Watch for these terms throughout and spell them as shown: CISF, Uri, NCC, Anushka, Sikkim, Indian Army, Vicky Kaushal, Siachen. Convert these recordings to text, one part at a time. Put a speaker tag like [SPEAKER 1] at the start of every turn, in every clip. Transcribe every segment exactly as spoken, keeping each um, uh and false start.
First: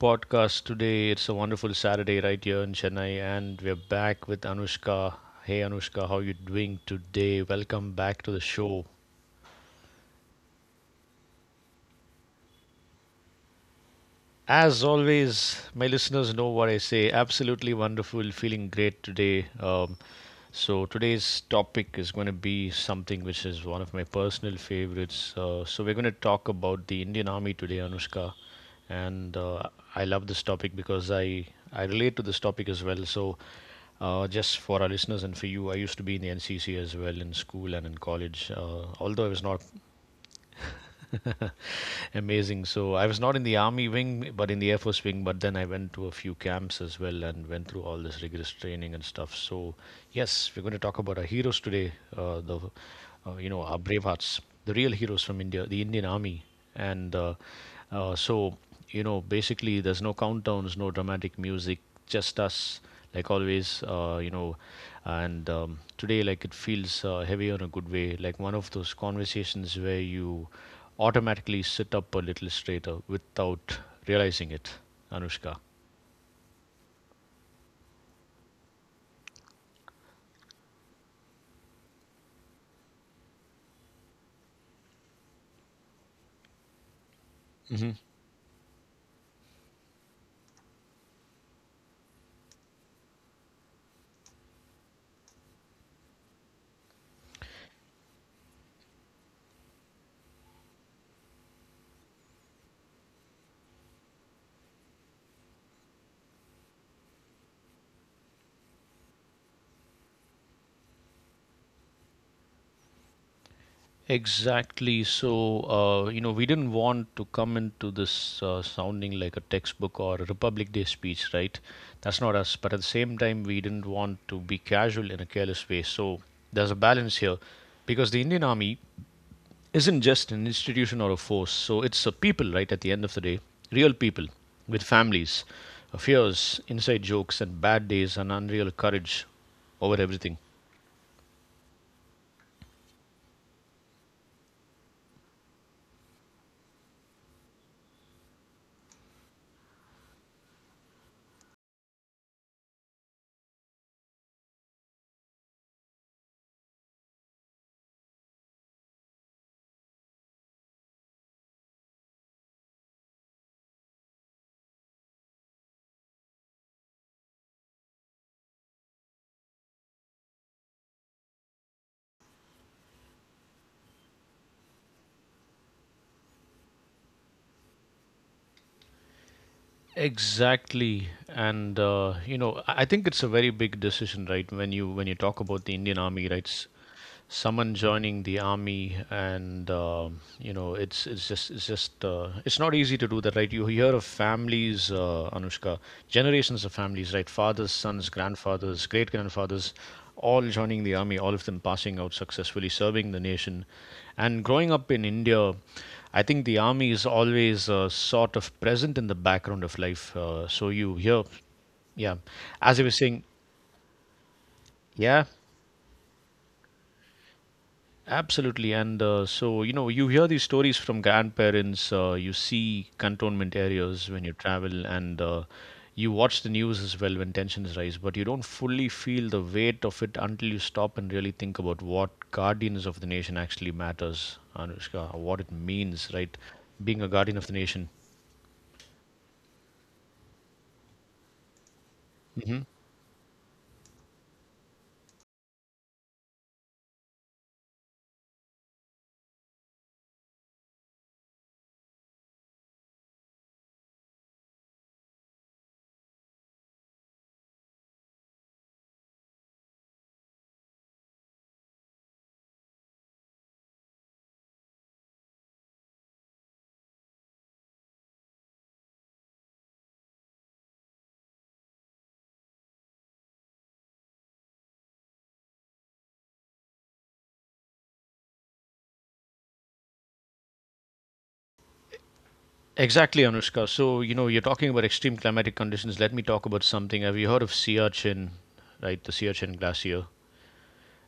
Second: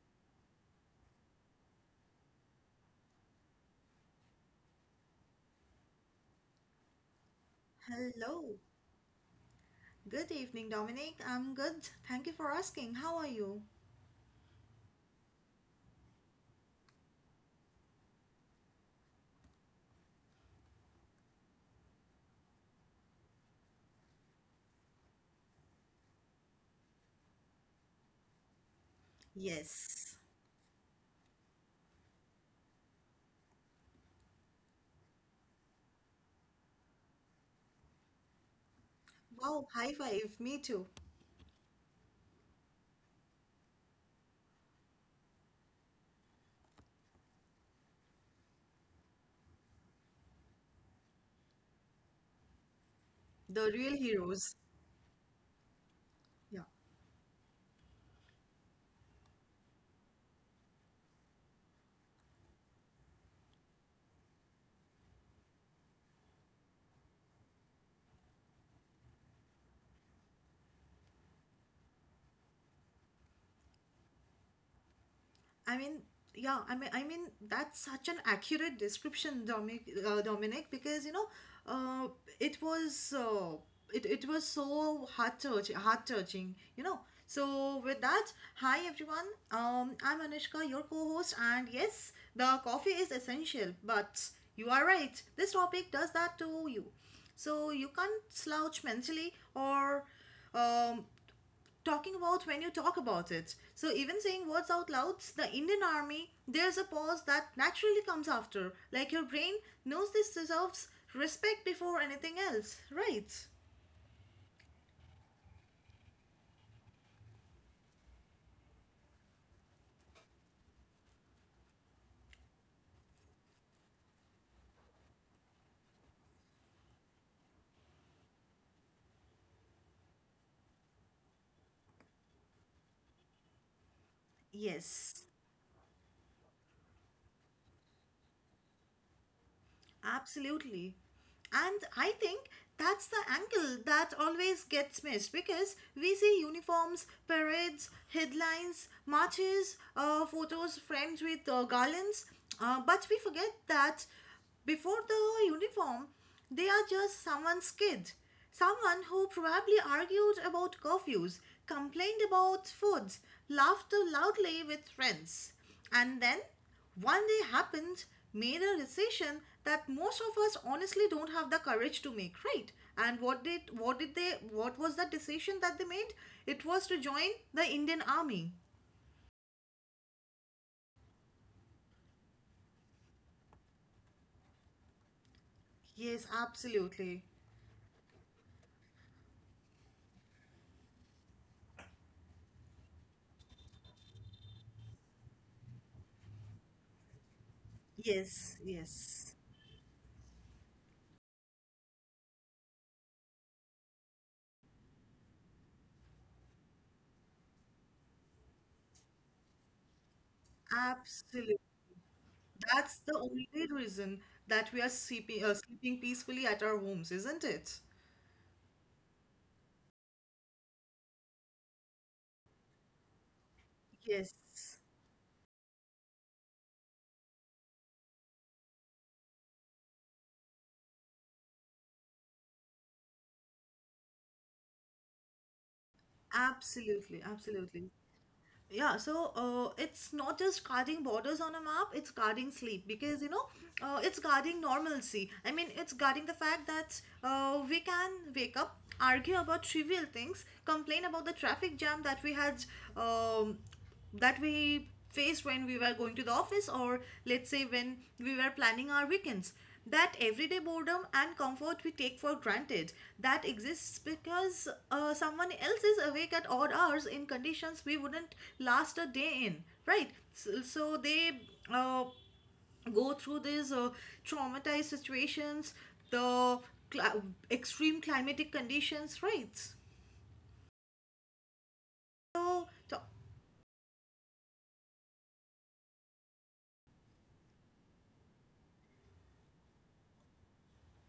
[SPEAKER 1] podcast. Today it's a wonderful Saturday right here in Chennai, and we're back with Anushka. Hey Anushka, how you doing today? Welcome back to the
[SPEAKER 2] Hello.
[SPEAKER 1] show.
[SPEAKER 2] Good evening, Dominic. I'm good. Thank you for asking. How are you?
[SPEAKER 1] As always, my listeners know what I say. Absolutely wonderful, feeling great today. Um, so, today's topic is going to be something which is one of my personal favorites. Uh, so, we're going to talk about the Indian Army today, Anushka. And uh,
[SPEAKER 2] Yes.
[SPEAKER 1] I love this topic because I, I relate to this topic as well. So, uh, just for our listeners and for you, I used to be in the N C C as well in school and in college. Uh, although I was
[SPEAKER 2] Wow,
[SPEAKER 1] not
[SPEAKER 2] high five. Me too.
[SPEAKER 1] amazing. So I was not in the army wing, but in the Air Force wing. But then I went to a few camps as well and went through all this rigorous training and stuff. So yes, we're going to talk about our heroes today. Uh, the, uh, you know,
[SPEAKER 2] The
[SPEAKER 1] our
[SPEAKER 2] real
[SPEAKER 1] brave hearts,
[SPEAKER 2] heroes.
[SPEAKER 1] the real heroes from India, the Indian Army.
[SPEAKER 2] Yeah.
[SPEAKER 1] And uh, uh, so you know Basically, there's no countdowns, no dramatic music, just us, like always uh, you know and um, Today, like, it feels uh, heavy in a good way, like one of those conversations where you automatically sit up a little straighter without realizing it, Anushka.
[SPEAKER 2] I mean, yeah, I mean, I mean that's such an accurate description, Dominic. Uh, Dominic, because you know, uh, it was uh, it it was so heart touching, heart touching. You know. So with that, hi everyone. Um, I'm Anushka, your co-host, and yes, the coffee is essential. But you are right. This topic does that to you. So you can't slouch mentally or um, talking about when you talk about it. So even saying words out loud, the Indian Army, there's a pause that naturally comes after. Like your brain knows this deserves respect before anything else, right?
[SPEAKER 1] Exactly. So, uh, you know, we didn't want to come into this uh, sounding like a textbook or a Republic Day speech, right? That's not us. But at the same time, we didn't want to be casual in a careless way. So, there's a balance here because the Indian Army isn't just an institution or a force. So, it's a people, right? At the end of the day, real people with
[SPEAKER 2] Yes.
[SPEAKER 1] families, uh, fears, inside jokes, and bad days and unreal courage over everything.
[SPEAKER 2] Absolutely. And I think that's the angle that always gets missed because we see uniforms, parades, headlines, marches, uh, photos framed with uh, garlands, uh, but we forget that before the uniform, they are just someone's kid. Someone who probably argued about curfews, complained about foods, laughed loudly with friends. And then one day happens, made a decision that most of us honestly don't have the courage to make, right? And what did what did they what was the decision that they made? It was to join the Indian Army.
[SPEAKER 1] Exactly, and uh, you know, I I think it's a very big decision, right? When you when you talk about the Indian
[SPEAKER 2] Yes,
[SPEAKER 1] Army, right? S-
[SPEAKER 2] absolutely.
[SPEAKER 1] Someone joining the army, and um, you know, it's it's just it's just uh, it's not easy to do that, right? You hear of families, uh, Anushka, generations of families, right? Fathers, sons,
[SPEAKER 2] Yes,
[SPEAKER 1] grandfathers, great
[SPEAKER 2] yes.
[SPEAKER 1] grandfathers, all joining the army, all of them passing out successfully, serving the nation, and growing up in India. I think the army is always uh, sort of present in the background of life. Uh, so you hear,
[SPEAKER 2] Absolutely.
[SPEAKER 1] yeah, as I
[SPEAKER 2] That's
[SPEAKER 1] was
[SPEAKER 2] the
[SPEAKER 1] saying,
[SPEAKER 2] only reason that we are
[SPEAKER 1] yeah,
[SPEAKER 2] sleeping, uh, sleeping peacefully at our homes, isn't it?
[SPEAKER 1] absolutely. And uh, so, you know, you hear these stories from grandparents, uh, you see cantonment areas when you
[SPEAKER 2] Yes,
[SPEAKER 1] travel, and uh, you watch the news as well when tensions rise, but you don't fully feel the weight of it until you stop and really think about what guardians of the nation actually matters, Anushka, what it means, right? Being a
[SPEAKER 2] absolutely,
[SPEAKER 1] guardian of the nation.
[SPEAKER 2] absolutely. Yeah, so uh, it's not just guarding borders on a map, it's guarding sleep because you know, uh, it's guarding normalcy. I mean, it's guarding the fact that uh, we can wake up, argue about trivial things, complain about the traffic jam that we had, um, that we faced when we were going to the office, or let's say when we were planning our weekends, that everyday boredom and comfort we take for granted, that exists because uh, someone else is awake at odd hours in conditions we wouldn't last a day in, right? So, so they uh, go through these uh, traumatized situations, the cl- extreme climatic conditions, right? So, so
[SPEAKER 1] Exactly, Anushka. So, you know, you're talking about extreme climatic conditions. Let me talk about something. Have you heard of Siachen, right? The Siachen Glacier.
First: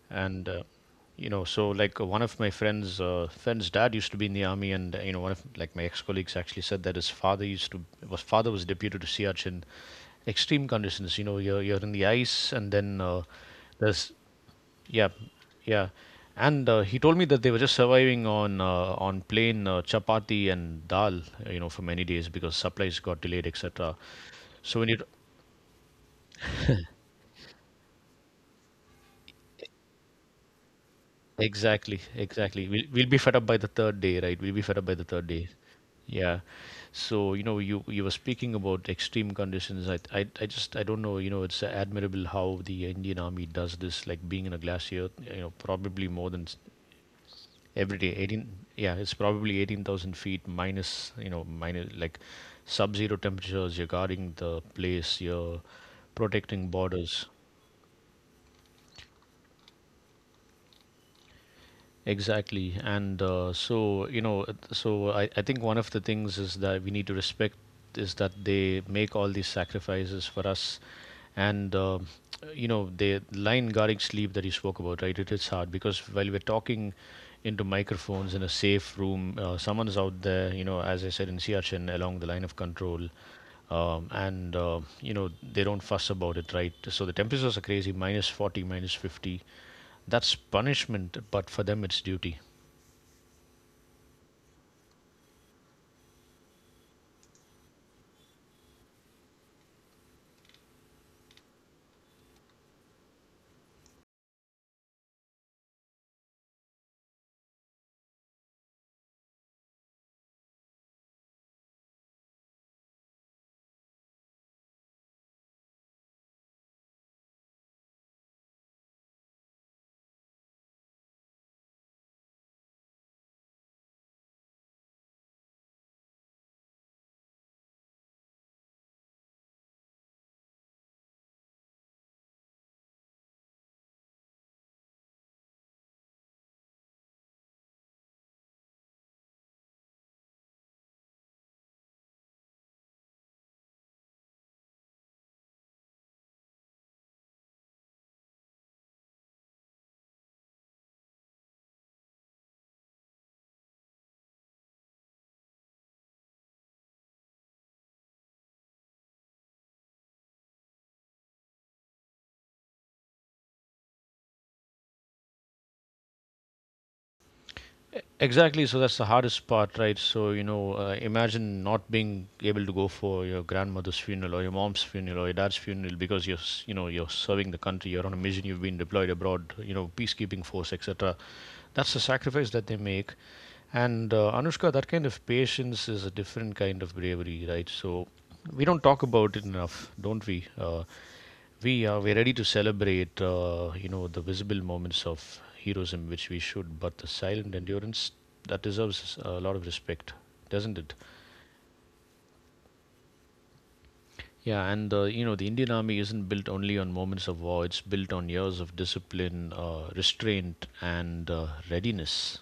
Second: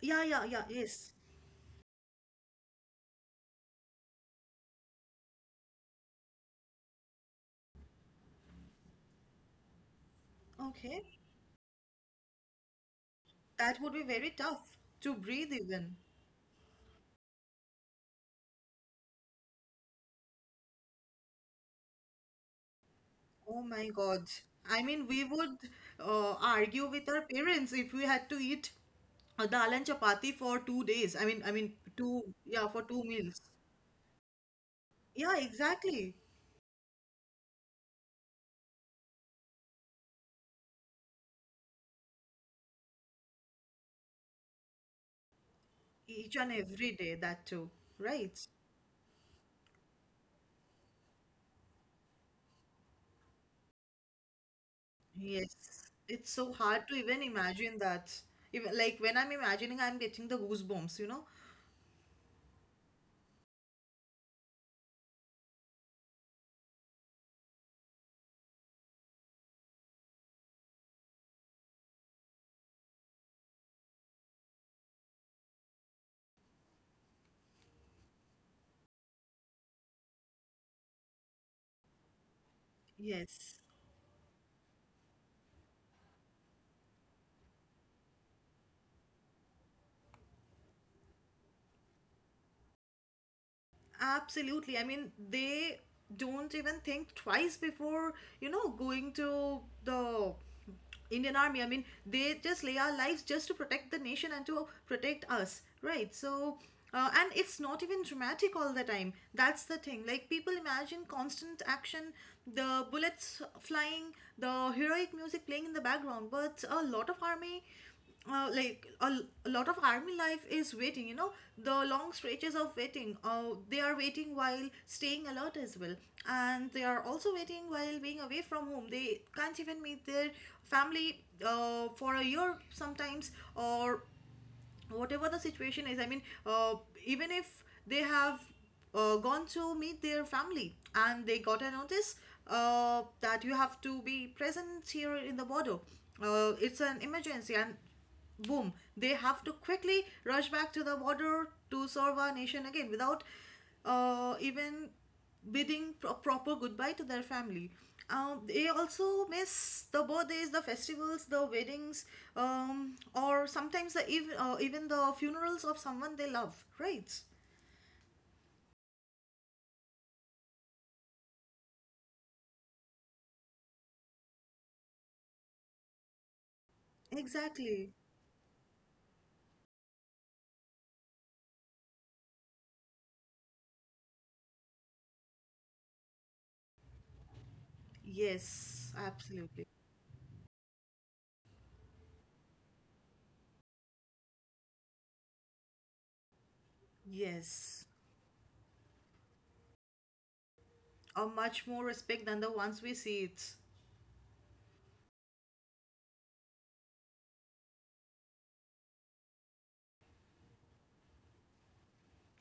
[SPEAKER 2] Yeah, yeah,
[SPEAKER 1] And uh,
[SPEAKER 2] yeah, yes.
[SPEAKER 1] You know, so, like, uh, one of my friends, uh, friend's dad used to be in the army, and uh, you know, one of, like, my ex-colleagues actually said that his father used to, was father was deputed to Siachen. Extreme
[SPEAKER 2] Okay.
[SPEAKER 1] conditions, you know, you're you're in the ice, and then uh,
[SPEAKER 2] That would be
[SPEAKER 1] there's
[SPEAKER 2] very tough
[SPEAKER 1] yeah,
[SPEAKER 2] to breathe
[SPEAKER 1] yeah,
[SPEAKER 2] even.
[SPEAKER 1] and uh, he told me that they were just surviving on uh, on plain uh, chapati and dal, uh, you know, for many days because supplies got delayed,
[SPEAKER 2] Oh my
[SPEAKER 1] etc.
[SPEAKER 2] God.
[SPEAKER 1] So
[SPEAKER 2] I
[SPEAKER 1] when you,
[SPEAKER 2] mean, we would uh, argue with our parents if we had to eat a dal and chapati for two days. I mean, I mean,
[SPEAKER 1] exactly,
[SPEAKER 2] two, yeah,
[SPEAKER 1] exactly.
[SPEAKER 2] for
[SPEAKER 1] We'll
[SPEAKER 2] two
[SPEAKER 1] we'll be fed
[SPEAKER 2] meals.
[SPEAKER 1] up by the third day, right? We'll be fed up by the third
[SPEAKER 2] Yeah,
[SPEAKER 1] day.
[SPEAKER 2] exactly.
[SPEAKER 1] Yeah. So, you know, you you were speaking about extreme conditions. I I, I just I don't know, you know, it's admirable how the Indian Army does this, like being in a glacier, you know, probably more
[SPEAKER 2] Each
[SPEAKER 1] than
[SPEAKER 2] and
[SPEAKER 1] s-
[SPEAKER 2] every day, that too,
[SPEAKER 1] every day.
[SPEAKER 2] right?
[SPEAKER 1] eighteen, yeah, it's probably eighteen thousand feet minus, you know, minus, like, sub-zero temperatures. You're guarding the place, you're
[SPEAKER 2] Yes. It's so
[SPEAKER 1] protecting
[SPEAKER 2] hard to
[SPEAKER 1] borders.
[SPEAKER 2] even imagine that. Even, like when I'm imagining, I'm getting the goosebumps, you know?
[SPEAKER 1] Exactly. And uh, so, you know, it- so I, I think one of the things is that we need to respect is that they make all these sacrifices for us. And, uh, you know, the line guarding sleep that you spoke about, right? It is hard because while we're talking into microphones in a safe room, uh, someone is out there, you know, as I said, in Siachen, along the line of control.
[SPEAKER 2] Yes.
[SPEAKER 1] Um, and, uh, you know, they don't fuss about it, right? So the temperatures are crazy, minus forty, minus fifty, that's punishment, but for them it's duty.
[SPEAKER 2] Absolutely. I mean, they don't even think twice before, you know, going to the Indian army. I mean, they just lay our lives just to protect the nation and to protect us, right? So, uh, and it's not even dramatic all the time. That's the thing. Like, people imagine constant action, the bullets flying, the heroic music playing in the background, but a lot of army, uh, like a a lot of army life is waiting, you know, the long stretches of waiting. Uh, they are waiting while staying alert as well, and they are also waiting while being away from home. They can't even meet their family uh, for a year sometimes, or whatever the situation is. I mean, uh, even if they have uh, gone to meet their family and they got a notice uh, that you have to be present here in the border, uh, it's an emergency, and boom, they have to quickly rush back to the border to serve our nation again without uh, even bidding a proper goodbye to their family. Um, they also miss the birthdays, the festivals, the weddings, um, or sometimes the ev- uh, even the funerals of someone they love, right?
[SPEAKER 1] E- Exactly, so that's the hardest part, right? So, you know, uh, imagine not being able to go for your grandmother's funeral or your mom's funeral or your dad's funeral because you're, s- you know, you're serving the country,
[SPEAKER 2] Exactly.
[SPEAKER 1] you're on a mission, you've been deployed abroad, you know, peacekeeping force, et cetera. That's the sacrifice that they make. And uh, Anushka, that kind of patience is a different kind of bravery, right? So, we don't
[SPEAKER 2] Yes,
[SPEAKER 1] talk about it
[SPEAKER 2] absolutely.
[SPEAKER 1] enough, don't we? Uh, We uh, we're ready to celebrate, uh, you know, the visible moments of heroism, which we should, but the silent
[SPEAKER 2] Yes.
[SPEAKER 1] endurance that deserves a lot of respect, doesn't it?
[SPEAKER 2] Or much more respect than the ones we see it.
[SPEAKER 1] Yeah, and uh, you know, the Indian Army isn't built only on moments of war; it's built on years of discipline, uh, restraint, and uh, readiness.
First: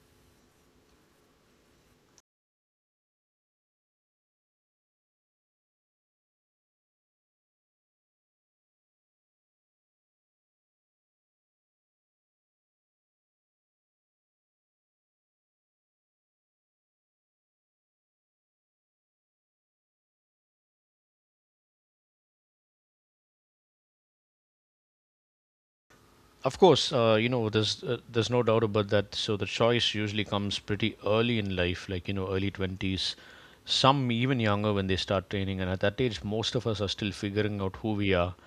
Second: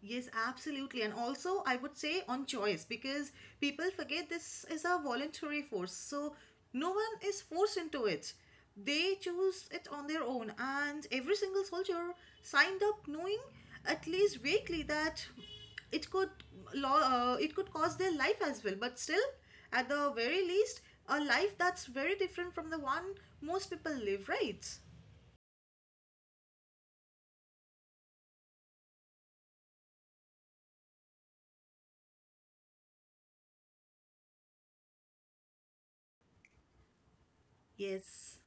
[SPEAKER 2] Yes, absolutely. And also, I would say on choice because people forget this is a voluntary force. So, no one is forced into it. They choose it on their own. And every single soldier signed up knowing, at least vaguely, that it could law uh, it could cause their life as well, but still, at the very least, a life that's very different from the one most people live, right?
[SPEAKER 1] Of course, uh, you know, there's uh, there's no doubt about that. So the choice usually comes pretty early in life, like, you know, early twenties, some even younger when they start training, and at that age most of us are still figuring out who we are.
[SPEAKER 2] Yes.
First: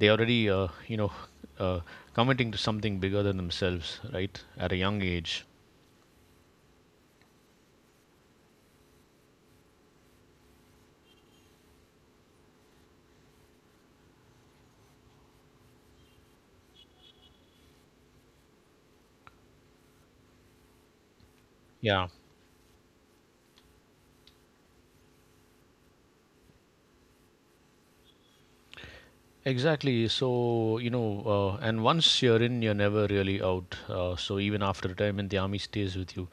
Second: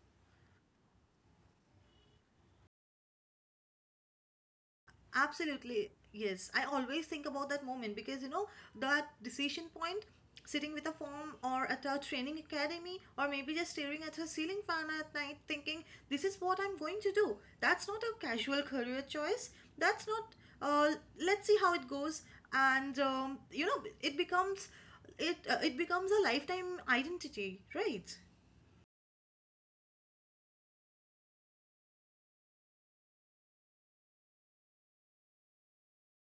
[SPEAKER 1] They already, uh, you know uh, committing to something bigger than themselves, right, at a young age.
[SPEAKER 2] Absolutely, yes. I always think about that moment because you know that decision point, sitting with a form or at a training academy, or maybe just staring at her ceiling fan at night, thinking, "This is what I'm going to do." That's not a casual career choice. That's not. Uh, let's see how it
[SPEAKER 1] Yeah,
[SPEAKER 2] goes, and um, you know, it becomes, it uh, it becomes a lifetime identity, right?
[SPEAKER 1] exactly. So you know, uh, and once you're in, you're never really out. Uh, so even after retirement, the army stays with you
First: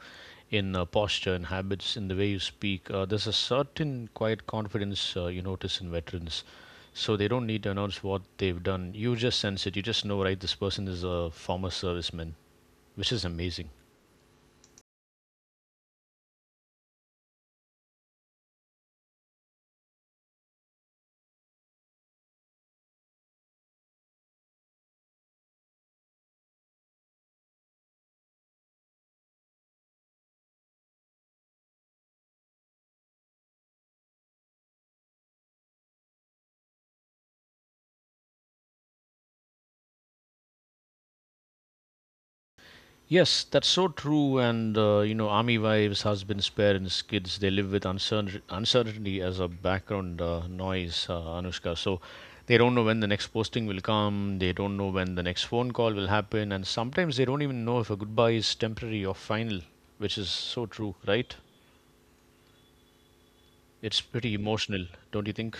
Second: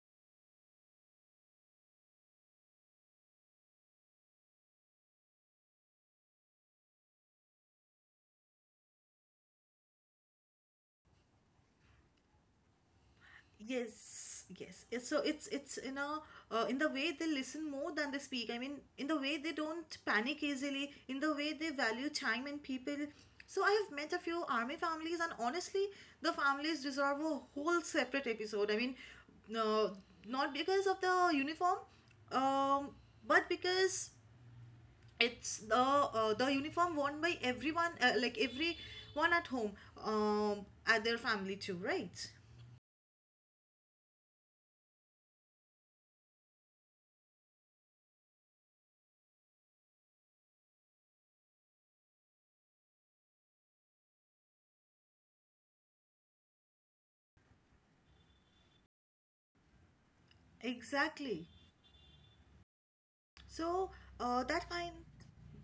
[SPEAKER 1] in uh, posture and habits, in the way you speak. Uh, there's a certain quiet confidence uh, you notice in veterans. So they don't need to announce what they've done, you just sense it, you just know, right? This person is a former serviceman, which is amazing.
[SPEAKER 2] Yes, yes. It's, so it's it's in a uh, in the way they listen more than they speak. I mean, in the way they don't panic easily. In the way they value time and people. So I have met a few army families, and honestly, the families deserve a whole separate episode. I mean, no, not because of the uniform, um, but because it's the uh, the uniform worn by everyone, uh, like everyone at home, um, at their family too, right?
[SPEAKER 1] Yes, that's so true. And uh, you know, army wives, husbands, parents, kids—they live with uncertain uncertainty as a background uh, noise, uh, Anushka. So they don't know when the next posting will come. They don't know when the next phone call will happen, and sometimes they don't even know if a goodbye is temporary or final, which is so true, right?
[SPEAKER 2] Exactly. So
[SPEAKER 1] It's pretty
[SPEAKER 2] uh, that
[SPEAKER 1] emotional,
[SPEAKER 2] kind,
[SPEAKER 1] don't you think?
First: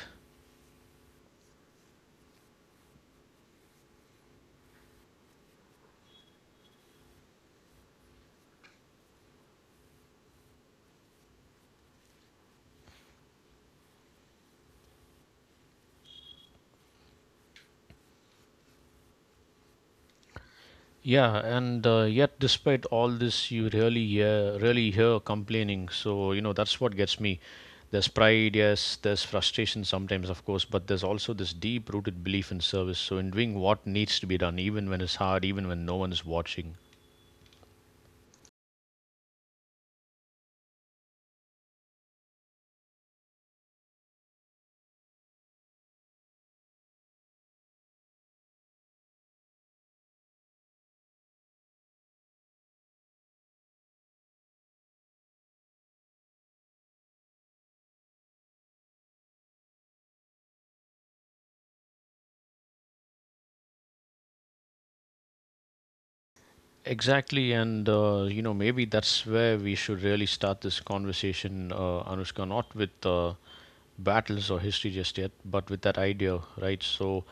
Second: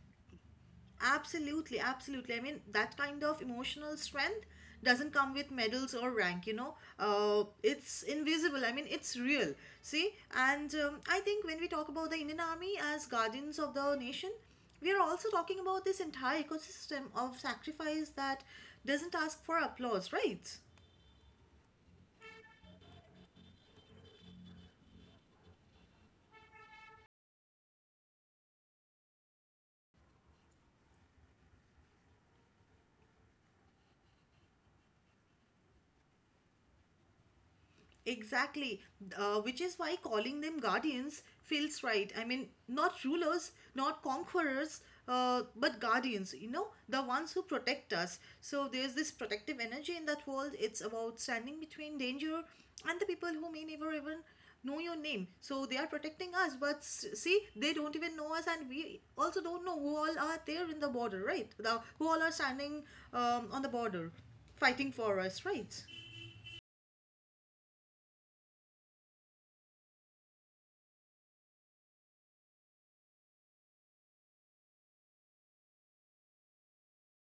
[SPEAKER 2] absolutely, absolutely. I mean, that kind of emotional strength doesn't come with medals or rank. You know, uh, it's invisible. I mean, it's real. See, and um, I think when we talk about the Indian Army as guardians of the nation, we are also talking about this entire ecosystem of sacrifice that doesn't ask for applause, right?
[SPEAKER 1] Yeah, and uh, yet despite all this, you really hear, really hear complaining. So, you know, that's what gets me. There's pride, yes, there's frustration sometimes, of course, but there's also this deep rooted belief in service. So, in doing what needs to be done, even when it's hard, even when no one's watching.
[SPEAKER 2] Exactly, uh, which is why calling them guardians feels right. I mean, not rulers, not conquerors, uh, but guardians, you know, the ones who protect us. So there's this protective energy in that world. It's about standing between danger and the people who may never even know your name. So they are protecting us, but s- see, they don't even know us, and we also don't know who all are there in the border, right? The, who all are standing um, on the border, fighting for us, right?
[SPEAKER 1] Exactly, and uh, you know, maybe that's where we should really start this conversation, uh, Anushka, not with uh, battles or history just yet, but with that idea, right? So,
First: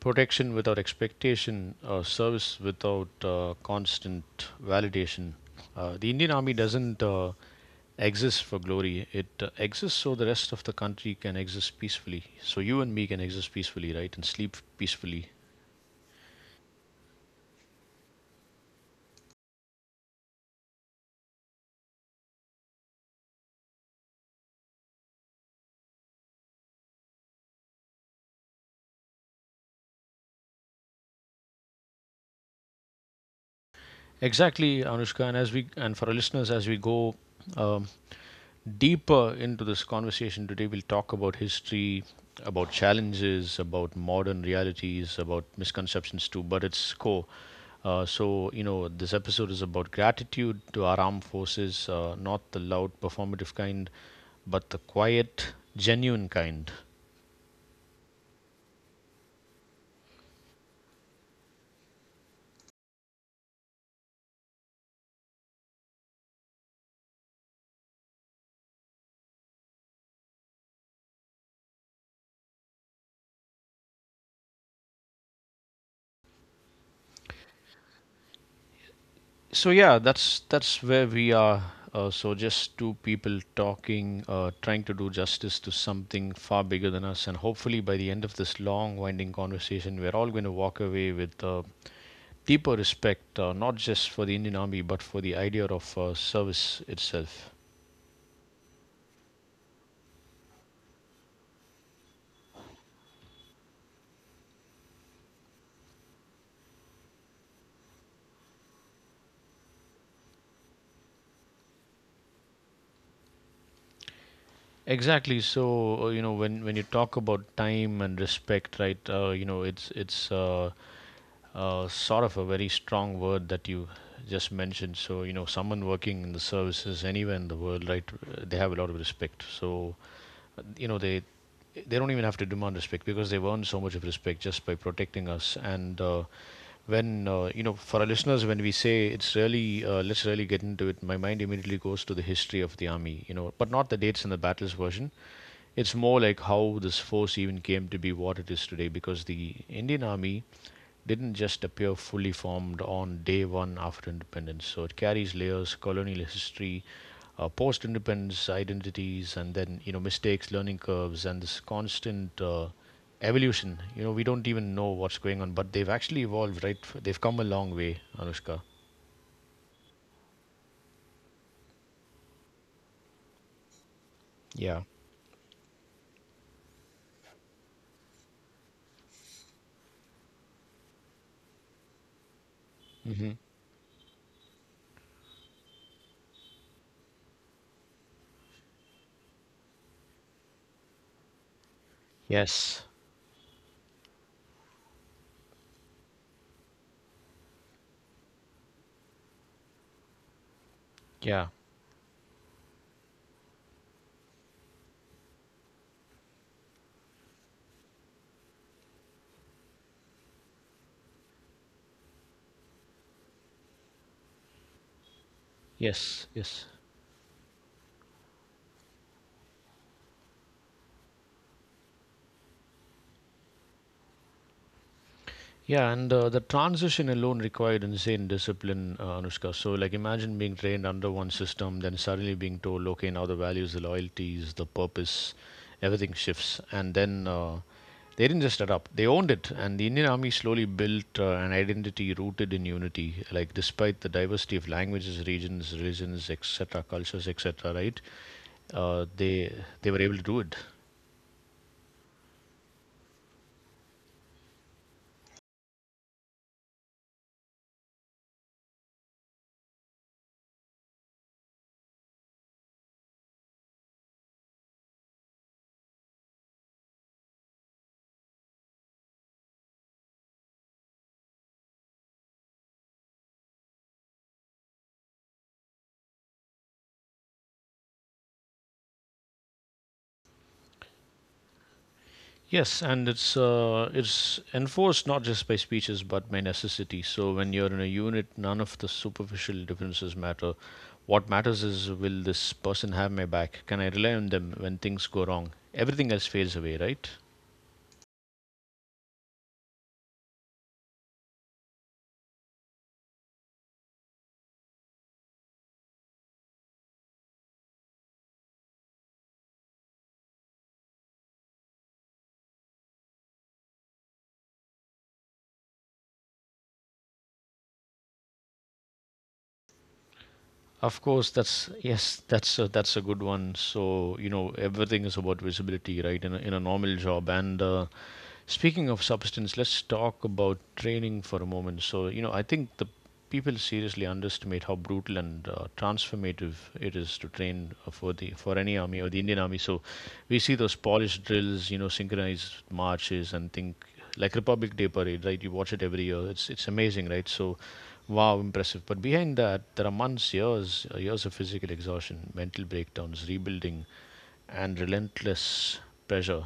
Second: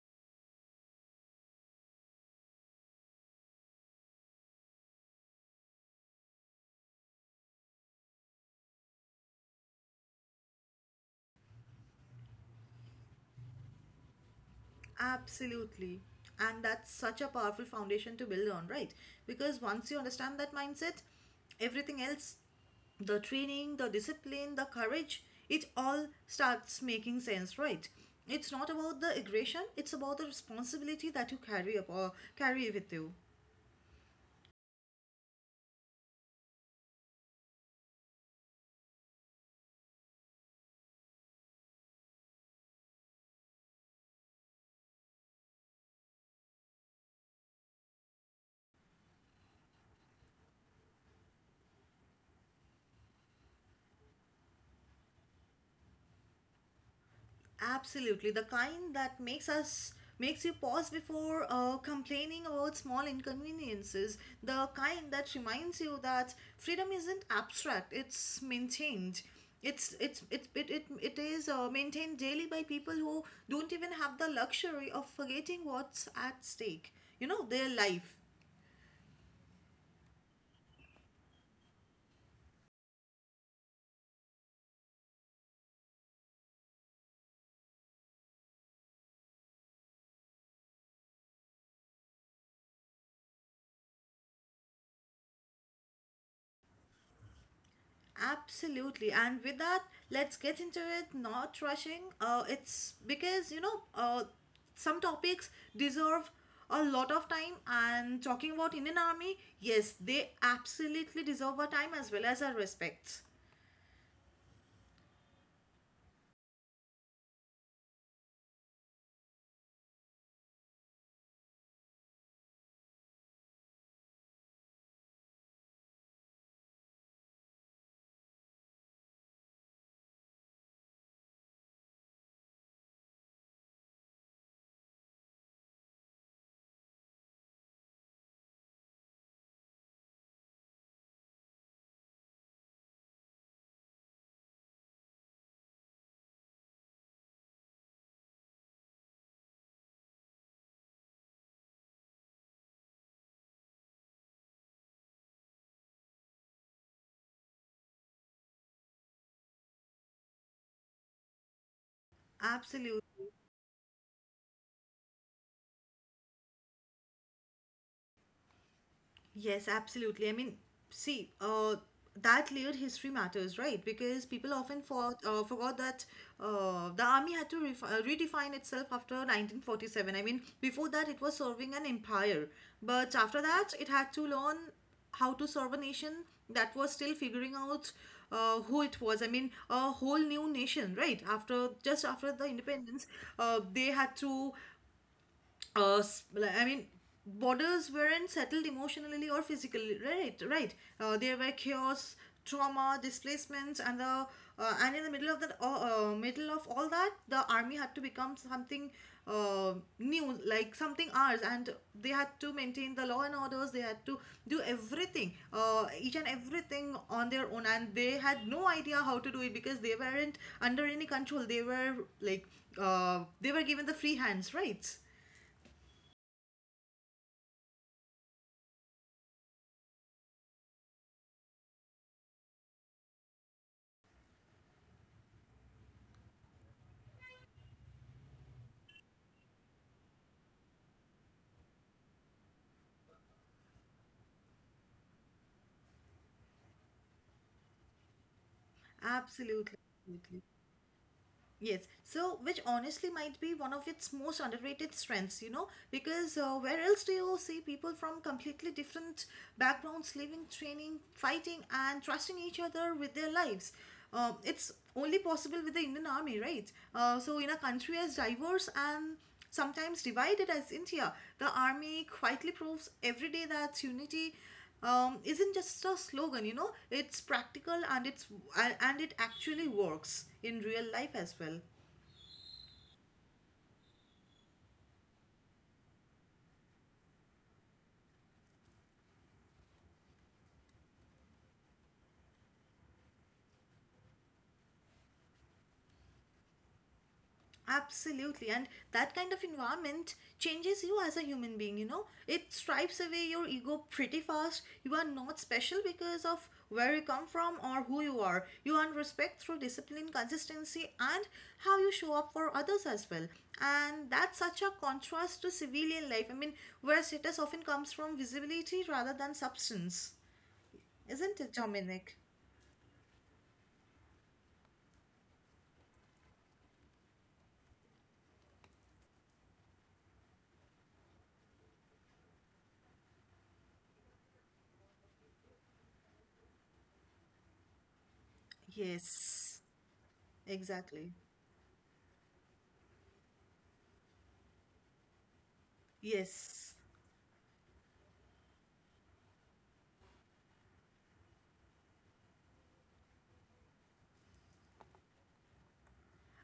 [SPEAKER 1] protection without expectation, uh, service without uh, constant validation. Uh, the Indian Army doesn't uh, exist for glory, it uh, exists so the rest of the country can exist peacefully. So you and me can exist peacefully, right? And sleep peacefully.
[SPEAKER 2] Absolutely. And that's such a powerful foundation to build on, right? Because once you understand that mindset, everything else, the training, the discipline, the courage, it all starts making sense, right? It's not about the aggression, it's about the responsibility that you carry up or carry with you.
[SPEAKER 1] Exactly, Anushka. And as we, and for our listeners, as we go um, deeper into this conversation today, we'll talk about history, about challenges, about modern realities, about misconceptions too, but it's core. Uh, so, you know, this episode is about gratitude to our armed forces, uh, not the loud performative kind, but the quiet, genuine kind.
[SPEAKER 2] Absolutely, the kind that makes us, makes you pause before uh, complaining about small inconveniences. The kind that reminds you that freedom isn't abstract; it's maintained. It's it's it it it, it is uh, maintained daily by people who don't even have the luxury of forgetting what's at stake. You know, their life.
[SPEAKER 1] So yeah, that's that's where we are. Uh, so just two people talking, uh, trying to do justice to something far bigger than us, and hopefully by the end of this long, winding conversation, we're all going to walk away with uh, deeper respect, uh, not just for the Indian Army, but for the idea of uh, service itself.
[SPEAKER 2] Absolutely. And with that, let's get into it, not rushing. Uh, it's because, you know, uh, some topics deserve a lot of time. And talking about Indian Army, yes, they absolutely deserve our time as well as our respects.
[SPEAKER 1] Exactly. So uh, you know, when when you talk about time and respect, right? Uh, you know, it's it's uh, Uh, sort of a very strong word that you just mentioned. So, you know, someone working in the services anywhere in the world, right, uh, they have a lot of respect. So, uh, you know, they they don't even have to demand respect because they've earned so much of respect just by protecting us. And uh, when, uh, you know, for our listeners, when we say it's really, uh, let's really get into it, my mind immediately goes to the history of the army, you know, but not the dates and the battles version. It's more like how this force even came to be what it is today, because the Indian Army didn't just appear fully formed on day one after independence. So it carries layers, colonial history, uh, post-independence identities, and then you know mistakes, learning curves, and this constant uh,
[SPEAKER 2] Absolutely.
[SPEAKER 1] evolution. You know we don't even know what's going on, but they've actually evolved. Right? They've come a long way, Anushka.
[SPEAKER 2] Yes, absolutely. I mean, see, uh, that layered history matters, right? Because people
[SPEAKER 1] Yeah.
[SPEAKER 2] often fought, uh, forgot that uh, the army had to refi uh, redefine itself after nineteen forty-seven. I mean, before that, it was serving an empire, but
[SPEAKER 1] Hmm.
[SPEAKER 2] after that, it had to learn how to serve a nation that was still figuring out uh, who it was. I mean, a whole new nation, right? After just after the
[SPEAKER 1] Yes.
[SPEAKER 2] independence, uh, they had to uh, s- like, I mean, borders weren't settled emotionally or physically, right? Right. Uh, there
[SPEAKER 1] Yeah.
[SPEAKER 2] were chaos, trauma, displacements, and the uh, and in the middle of that, uh, uh, middle of all that, the army had to become something uh, new, like something ours, and they had to maintain the law and orders. They had to do everything, uh, each
[SPEAKER 1] Yes.
[SPEAKER 2] and
[SPEAKER 1] Yes.
[SPEAKER 2] everything on their own, and they had no idea how to do it because they weren't under any control. They were like uh, they were given the free hands, right?
[SPEAKER 1] Yeah, and uh, the transition alone required insane discipline, uh, Anushka. So, like, imagine being trained under one system, then suddenly being told, okay, now the values, the loyalties, the purpose, everything shifts. And then uh, they didn't just adapt, they owned it. And the Indian Army slowly built uh, an identity rooted in unity, like, despite the diversity of languages, regions, religions, et cetera, cultures, et cetera, right? Uh, they,
[SPEAKER 2] Absolutely.
[SPEAKER 1] they were able to do
[SPEAKER 2] Absolutely.
[SPEAKER 1] it.
[SPEAKER 2] Yes. So, which honestly might be one of its most underrated strengths, you know, because uh, where else do you see people from completely different backgrounds living, training, fighting, and trusting each other with their lives? Um, it's only possible with the Indian Army, right? Uh, so, in a country as diverse and sometimes divided as India, the army quietly proves every day that unity um, isn't just a slogan. You know, it's practical, and it's and it actually works in real life as well.
[SPEAKER 1] Yes, and it's uh, it's enforced not just by speeches but by necessity. So when you're in a unit, none of the superficial differences matter. What matters is, will this person have my back? Can I rely on them when things go wrong? Everything else fades away, right?
[SPEAKER 2] Absolutely, and that kind of environment changes you as a human being, you know. It stripes away your ego pretty fast. You are not special because of where you come from or who you are. You earn respect through discipline, consistency, and how you show up for others as well. And that's such a contrast to civilian life. I mean, where status often comes from visibility rather than substance.
[SPEAKER 1] Of course,
[SPEAKER 2] Isn't it,
[SPEAKER 1] that's
[SPEAKER 2] Dominic?
[SPEAKER 1] yes, that's a, that's a good one. So, you know, everything is about visibility, right? In a, in a normal job, and uh, speaking of substance, let's talk about training for a moment. So, you know, I think the people seriously underestimate how brutal and uh, transformative it is to train uh, for the for any army or the Indian army.
[SPEAKER 2] Yes,
[SPEAKER 1] So, we see those
[SPEAKER 2] exactly.
[SPEAKER 1] polished drills, you know, synchronized marches, and think like Republic Day parade, right? You watch it every year. It's it's
[SPEAKER 2] Yes.
[SPEAKER 1] amazing, right? So, wow, impressive. But behind that, there are months, years, uh, years of physical exhaustion, mental breakdowns, rebuilding, and relentless pressure.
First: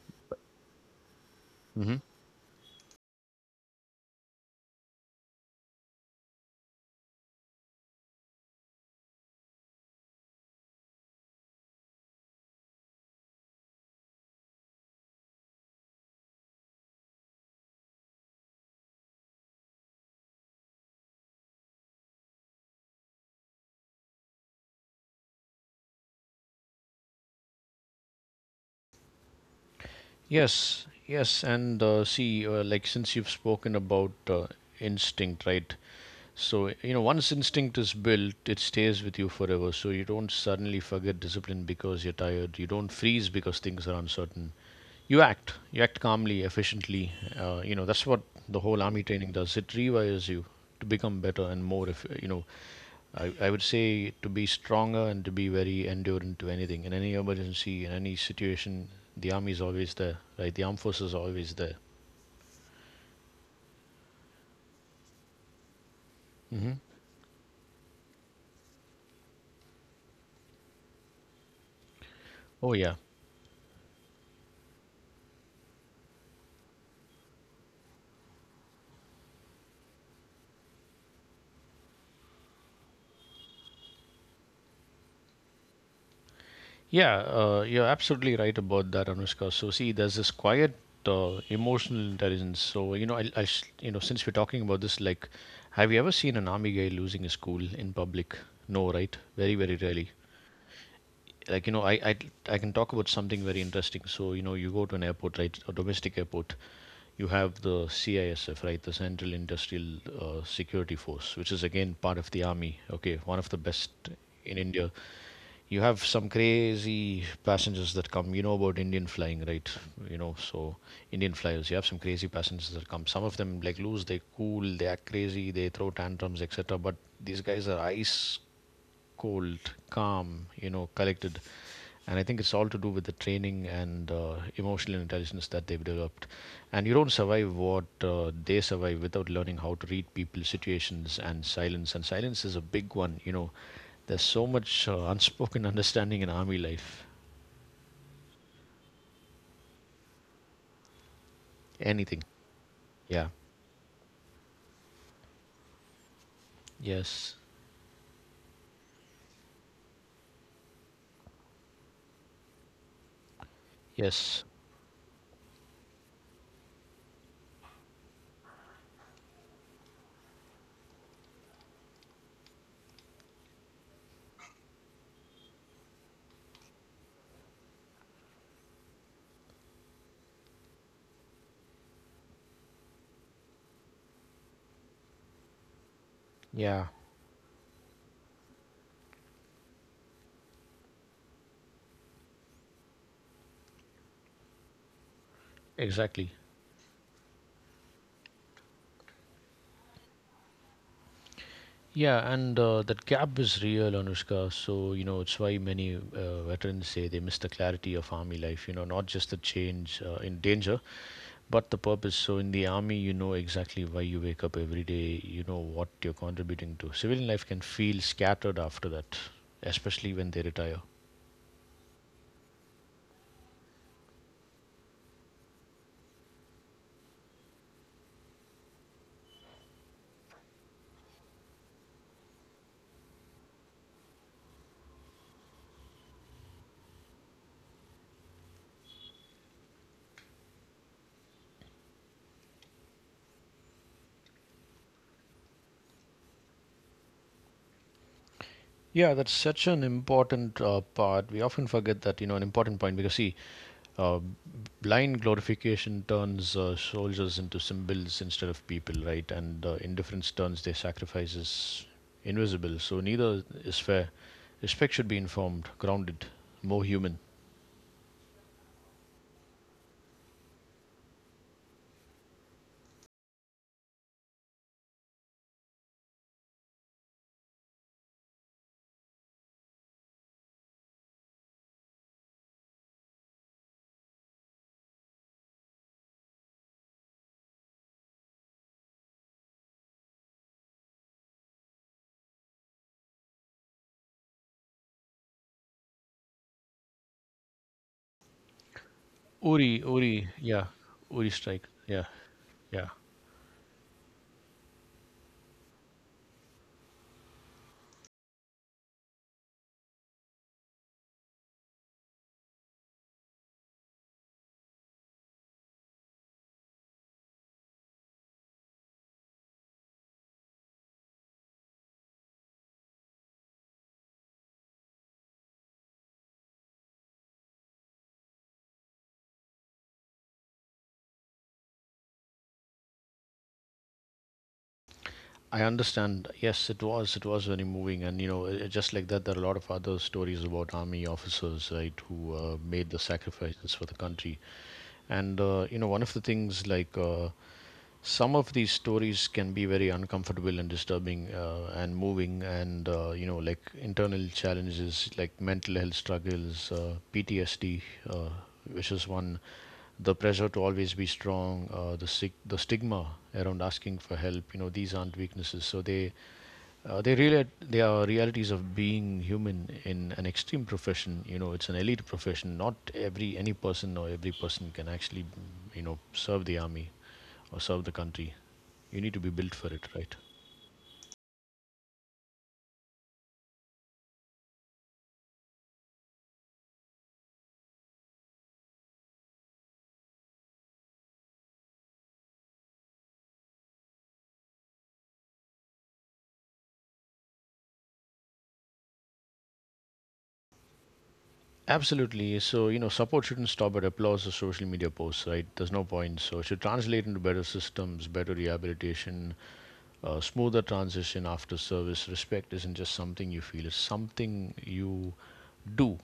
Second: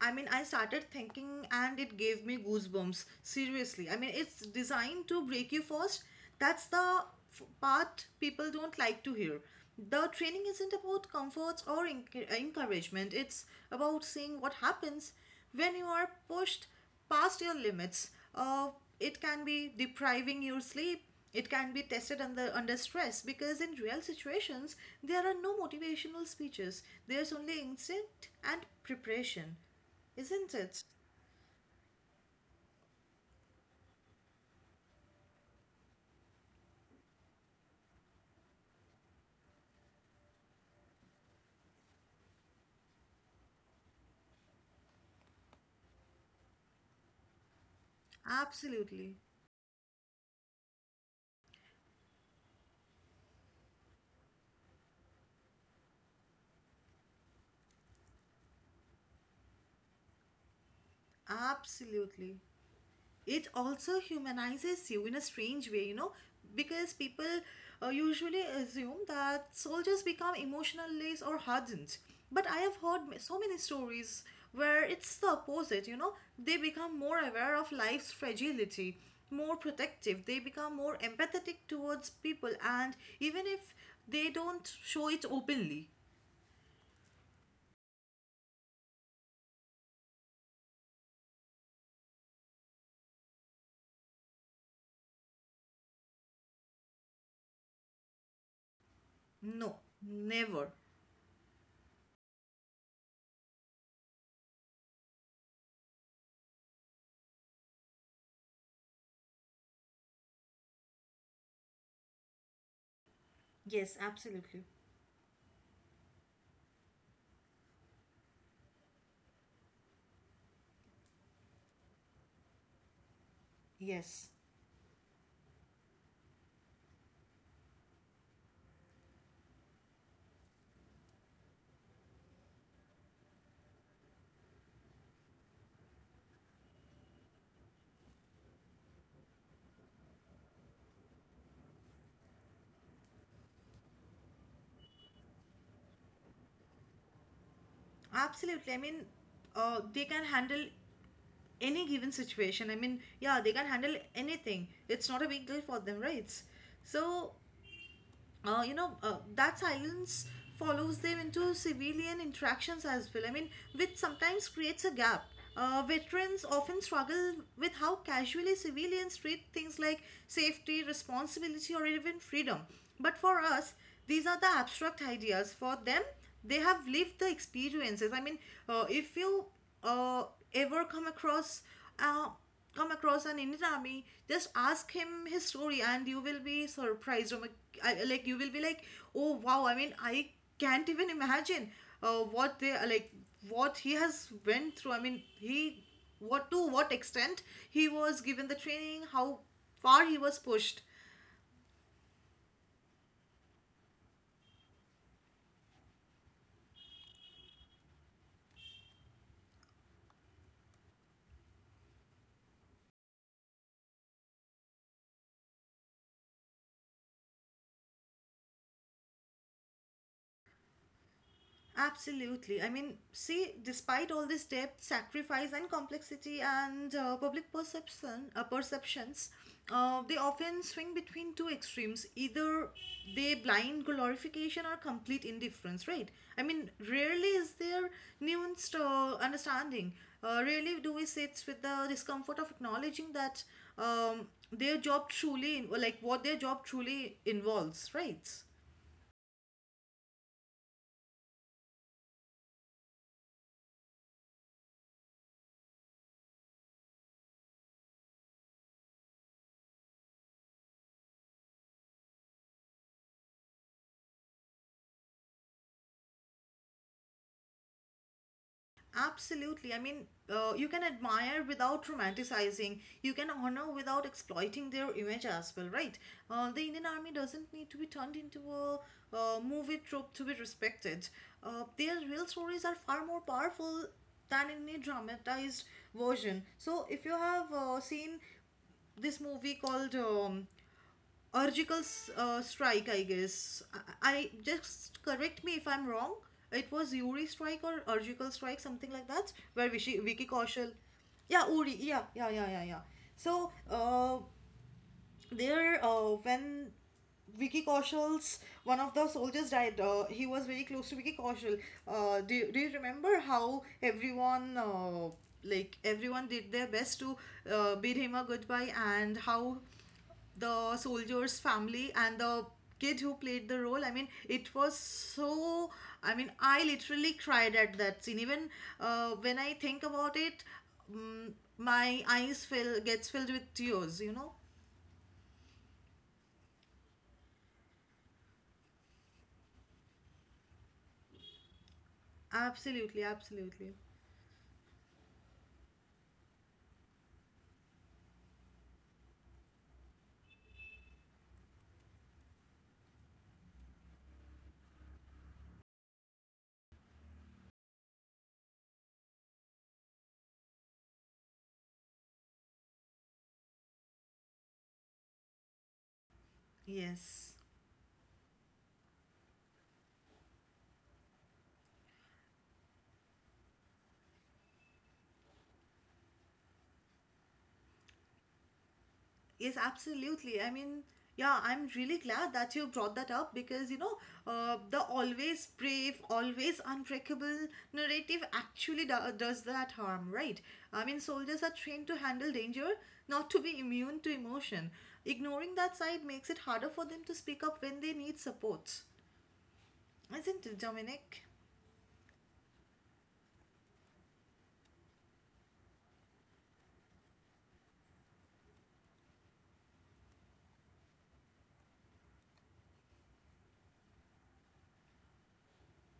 [SPEAKER 2] I mean, I started thinking and it gave me goosebumps. Seriously. I mean, it's designed to break you first. That's the f- part people don't like to hear. The training isn't about comforts or enc- encouragement, it's about seeing what happens when you are pushed past your limits. Uh, it can be depriving your sleep. It can be tested under, under stress because in real situations, there are no motivational speeches. There's only instinct and preparation. Isn't it?
[SPEAKER 1] Yes, yes, and uh, see, uh, like since you've spoken about uh, instinct, right? So, you know, once instinct is built, it stays with you forever. So, you don't suddenly forget discipline because you're tired. You don't freeze because things are uncertain. You act. You act calmly, efficiently. Uh, you know, that's what the whole army
[SPEAKER 2] Absolutely.
[SPEAKER 1] training does. It rewires you to become better and more, if, you know, I, I would say, to be stronger and to be very endurant to anything in any emergency in any situation. The army is always there, right? The armed forces are always there.
[SPEAKER 2] Absolutely. It also humanizes you in a strange way, you know,
[SPEAKER 1] Hmm.
[SPEAKER 2] because people uh, usually assume that soldiers become emotional lace or hardened. But I
[SPEAKER 1] Oh,
[SPEAKER 2] have
[SPEAKER 1] yeah.
[SPEAKER 2] heard ma- so many stories where it's the opposite, you know, they become more aware of life's fragility, more protective, they become more empathetic towards people, and even if they don't show it openly,
[SPEAKER 1] Yeah, uh, you're absolutely right about that, Anushka. So, see, there's this quiet uh, emotional intelligence. So, you know, I, I, s- you know, since we're talking about this, like, have you ever seen an army guy losing his cool in public? No, right? Very, very
[SPEAKER 2] no,
[SPEAKER 1] rarely.
[SPEAKER 2] never.
[SPEAKER 1] Like, you know, I, I i can talk about something very interesting. So, you know, you go to an airport, right? A domestic airport. You have the CISF, right? The Central Industrial, uh, Security Force, which is again part of the army. Okay, one of the best
[SPEAKER 2] Yes,
[SPEAKER 1] in
[SPEAKER 2] absolutely.
[SPEAKER 1] India. You have some crazy passengers that come. You know about Indian flying, right? You know, so, Indian flyers, you have some crazy passengers that come. Some of them like lose they
[SPEAKER 2] Yes,
[SPEAKER 1] cool, they act crazy, they throw tantrums, etc., but these guys are ice cold, calm, you know, collected. And I think it's all to do with the training and uh, emotional intelligence that they've developed. And you don't survive what uh, they survive without learning how to read people, situations, and silence. And silence is a big one. You know, there's so much uh, unspoken understanding in army life.
[SPEAKER 2] absolutely. I mean, uh, they can handle any given
[SPEAKER 1] Anything.
[SPEAKER 2] situation. I mean,
[SPEAKER 1] Yeah.
[SPEAKER 2] yeah, they can handle anything. It's not a big deal for them, right? So,
[SPEAKER 1] Yes.
[SPEAKER 2] uh, you know, uh, that silence follows them into civilian interactions as well. I mean, which
[SPEAKER 1] Yes.
[SPEAKER 2] sometimes creates a gap. Uh, veterans often struggle with how casually civilians treat things like safety, responsibility, or even freedom. But for us, these are the abstract ideas. For them, they have lived the experiences. I mean, uh, if you uh, ever come across uh, come across an Indian army, just ask him his story, and you will be
[SPEAKER 1] Yeah.
[SPEAKER 2] surprised. Or like, I- like you will be like, oh wow! I mean, I can't even imagine uh, what they like, what he has went through. I mean, he
[SPEAKER 1] Exactly.
[SPEAKER 2] what to what extent he was given the training, how far he was pushed.
[SPEAKER 1] Yeah, and uh, that gap is real, Anushka. So, you know, it's why many uh, veterans say they miss the clarity of army life, you know, not just the change uh, in danger, but the purpose. So, in the army, you know exactly why you wake up every day, you know what you're contributing to. Civilian life can feel scattered after that, especially when they retire.
[SPEAKER 2] Absolutely. I mean, see, despite all this depth, sacrifice, and complexity, and uh, public perception, uh, perceptions, uh, they often swing between two extremes. Either they blind glorification or complete indifference, right? I mean, rarely is there nuanced uh, understanding. Uh, rarely do we sit with the discomfort of acknowledging that um, their job truly, like what their job truly involves, right?
[SPEAKER 1] Yeah, that's such an important uh, part. We often forget that, you know, an important point because, see, uh, blind glorification turns uh, soldiers into symbols instead of people, right? And uh, indifference turns their sacrifices invisible. So neither is fair. Respect should be informed, grounded, more human.
[SPEAKER 2] Absolutely. I mean, uh, you can admire without romanticizing. You can honor without exploiting their image as well, right? Uh, the Indian Army doesn't need to be turned into a uh, movie trope to be respected. Uh, their real stories are far more powerful than in a dramatized version. So, if you have uh, seen this movie called um, Urgical s- uh, strike, I guess. I, I Just correct me if I'm wrong. It was Yuri strike or Urgical strike, something like that, where
[SPEAKER 1] Uri,
[SPEAKER 2] Vicky,
[SPEAKER 1] Uri,
[SPEAKER 2] Vicky
[SPEAKER 1] yeah,
[SPEAKER 2] Kaushal.
[SPEAKER 1] Uri
[SPEAKER 2] Yeah,
[SPEAKER 1] strike,
[SPEAKER 2] Uri.
[SPEAKER 1] yeah,
[SPEAKER 2] Yeah, yeah, yeah, yeah, yeah.
[SPEAKER 1] yeah.
[SPEAKER 2] So, uh, there uh, when Vicky Kaushal's one of the soldiers died. Uh, he was very close to Vicky Kaushal. Uh, do, do you remember how everyone uh, like everyone did their best to uh, bid him a goodbye and how the soldier's family and the kid who played the role, I mean, it was so, i mean I literally cried at that scene. Even uh, when I think about it, mm, my eyes fill gets filled with tears, you know.
[SPEAKER 1] I understand. Yes, it was. It was very moving, and you know, uh, just like that, there are a lot of other stories about army officers, right, who uh, made the
[SPEAKER 2] Absolutely,
[SPEAKER 1] sacrifices
[SPEAKER 2] absolutely.
[SPEAKER 1] for the country. And uh, you know, one of the things, like, uh, some of these stories can be very uncomfortable and disturbing uh, and moving and uh, you know, like, internal challenges like mental health struggles, uh, PTSD, uh, which is one, the pressure to always be strong, uh, the sig- the stigma around asking for help, you know, these aren't weaknesses. So they, uh, they
[SPEAKER 2] Yes.
[SPEAKER 1] really, they are realities of being human in an extreme profession. You know, it's an elite profession. Not every, any person or every person can actually, you know, serve the army or serve the country. You need to be built
[SPEAKER 2] Yes,
[SPEAKER 1] for it, right?
[SPEAKER 2] absolutely. I mean, yeah, I'm really glad that you brought that up because, you know, uh, the always brave, always unbreakable narrative actually do- does that harm, right? I mean, soldiers are trained to handle danger, not to be immune to emotion. Ignoring that side makes it harder for them to speak up when they need support. Isn't it, Dominic?
[SPEAKER 1] Absolutely. So, you know, support shouldn't stop at applause or social media posts, right? There's no point. So, it should translate into better systems, better rehabilitation, uh, smoother transition after service. Respect isn't just something you feel, it's something you do.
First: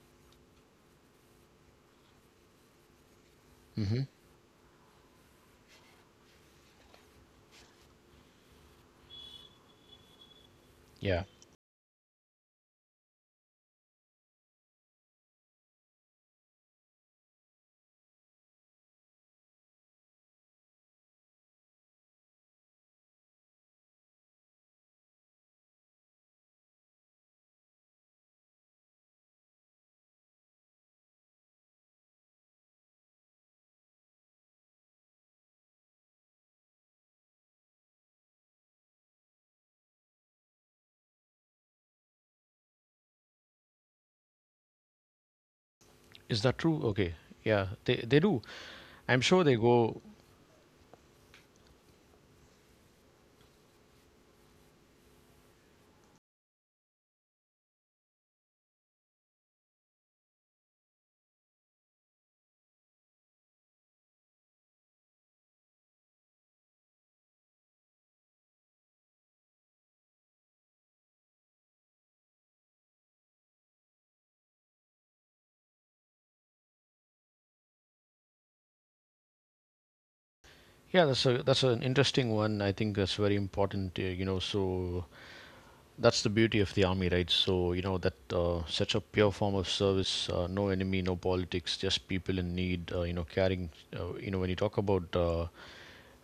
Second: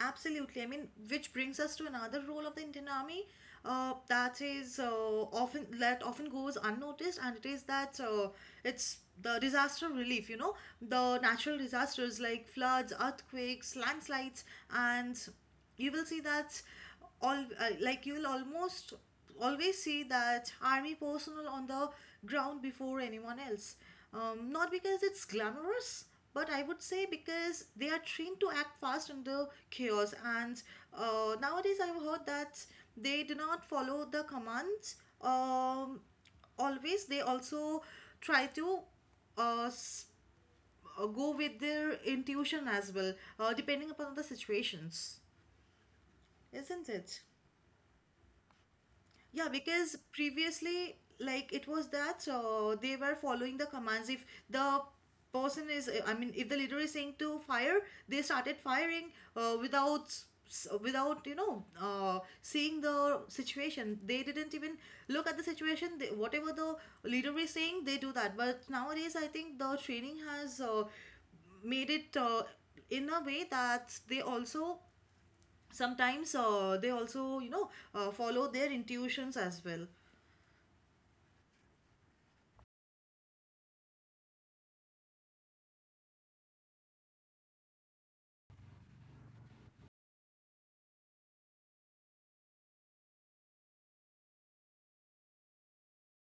[SPEAKER 2] Absolutely. I mean, which brings us to another role of the Indian Army uh,
[SPEAKER 1] Hmm.
[SPEAKER 2] that is uh, often that often goes unnoticed, and it is that uh, it's the disaster relief. You know, the
[SPEAKER 1] Yeah.
[SPEAKER 2] natural disasters like floods, earthquakes, landslides, and you will see that all uh, like you'll almost always see that army personnel on the ground before anyone else, um, not because it's glamorous but I would say because they are trained to act fast in the chaos. And uh, nowadays I've heard that they do not follow the commands, um, always they also try to uh, s- uh, go with their intuition as well, uh, depending upon the situations.
[SPEAKER 1] Is that true?
[SPEAKER 2] Isn't
[SPEAKER 1] Okay.
[SPEAKER 2] it?
[SPEAKER 1] Yeah, they, they do. I'm sure
[SPEAKER 2] Yeah,
[SPEAKER 1] they
[SPEAKER 2] because
[SPEAKER 1] go.
[SPEAKER 2] previously, like it was that uh, they were following the commands. If the person is, I mean, if the leader is saying to fire, they started firing uh, without s- without, you know, uh, seeing the situation. They didn't even look at the situation. They, whatever the leader is saying, they do that. But nowadays, I think the training has uh, made it uh, in a way that they also sometimes uh, they also, you know, uh, follow their intuitions as well.
[SPEAKER 1] Yeah, that's a that's an interesting one. I think that's very important. Uh, you know, so, that's the beauty of the army, right? So, you know, that uh, such a pure form of service, uh, no enemy, no politics, just people in need, uh, you know, caring. Uh, you know, when you talk about uh,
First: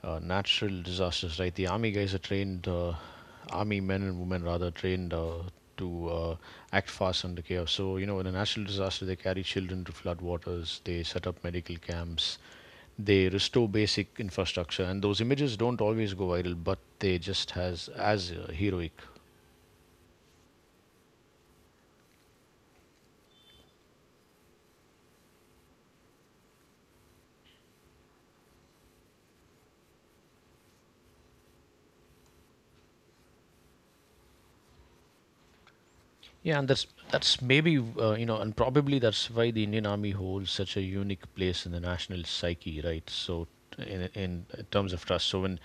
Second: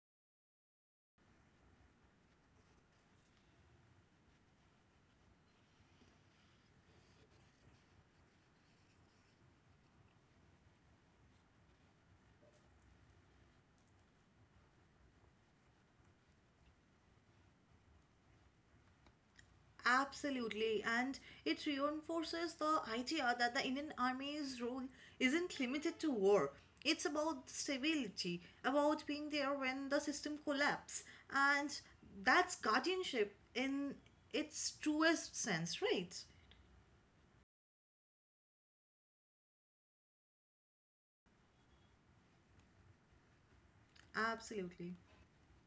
[SPEAKER 1] uh, natural disasters, right? The army guys are trained, uh, army men and women rather, trained uh, to uh, act fast under chaos. So, you know, in a natural disaster, they carry children to flood waters, they set up medical camps, they restore basic infrastructure. And those images don't always go viral, but they just has as uh, heroic.
[SPEAKER 2] Absolutely. And it reinforces the idea that the Indian army's role isn't limited to war. It's about stability, about being there when the system collapses, and that's guardianship in its truest sense, right?
[SPEAKER 1] Yeah, and that's that's maybe, uh, you know, and probably that's why the Indian Army holds such a unique place in the national psyche, right? So, t- in in
[SPEAKER 2] Absolutely.
[SPEAKER 1] terms of trust, so when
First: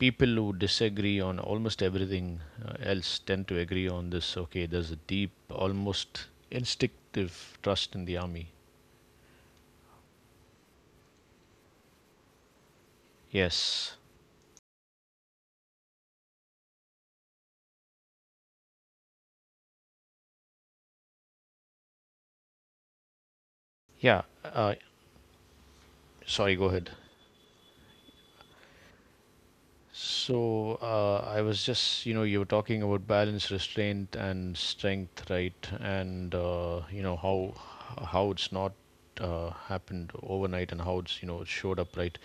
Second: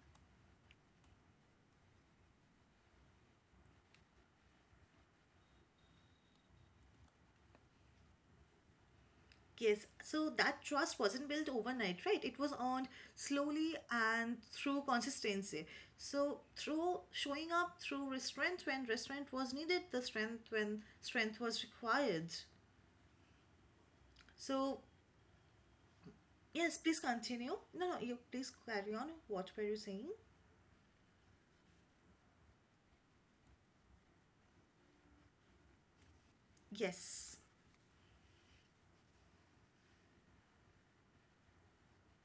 [SPEAKER 1] people who disagree on almost everything uh, else tend to agree on this, okay, there's a deep, almost instinctive trust in the army.
[SPEAKER 2] Yes, so that trust wasn't built overnight, right? It was earned slowly
[SPEAKER 1] Yes.
[SPEAKER 2] and through consistency. So through showing up, through restraint when restraint was needed, the strength when strength was required.
[SPEAKER 1] Yeah. Uh,
[SPEAKER 2] So
[SPEAKER 1] sorry. Go
[SPEAKER 2] yes,
[SPEAKER 1] ahead.
[SPEAKER 2] please continue. No, no, you please carry on. What were you saying?
[SPEAKER 1] So uh, I was just, you know, you were talking about balance, restraint, and strength, right? And uh, you know,
[SPEAKER 2] Yes.
[SPEAKER 1] how how it's not uh, happened overnight, and how it's, you know, showed up, right?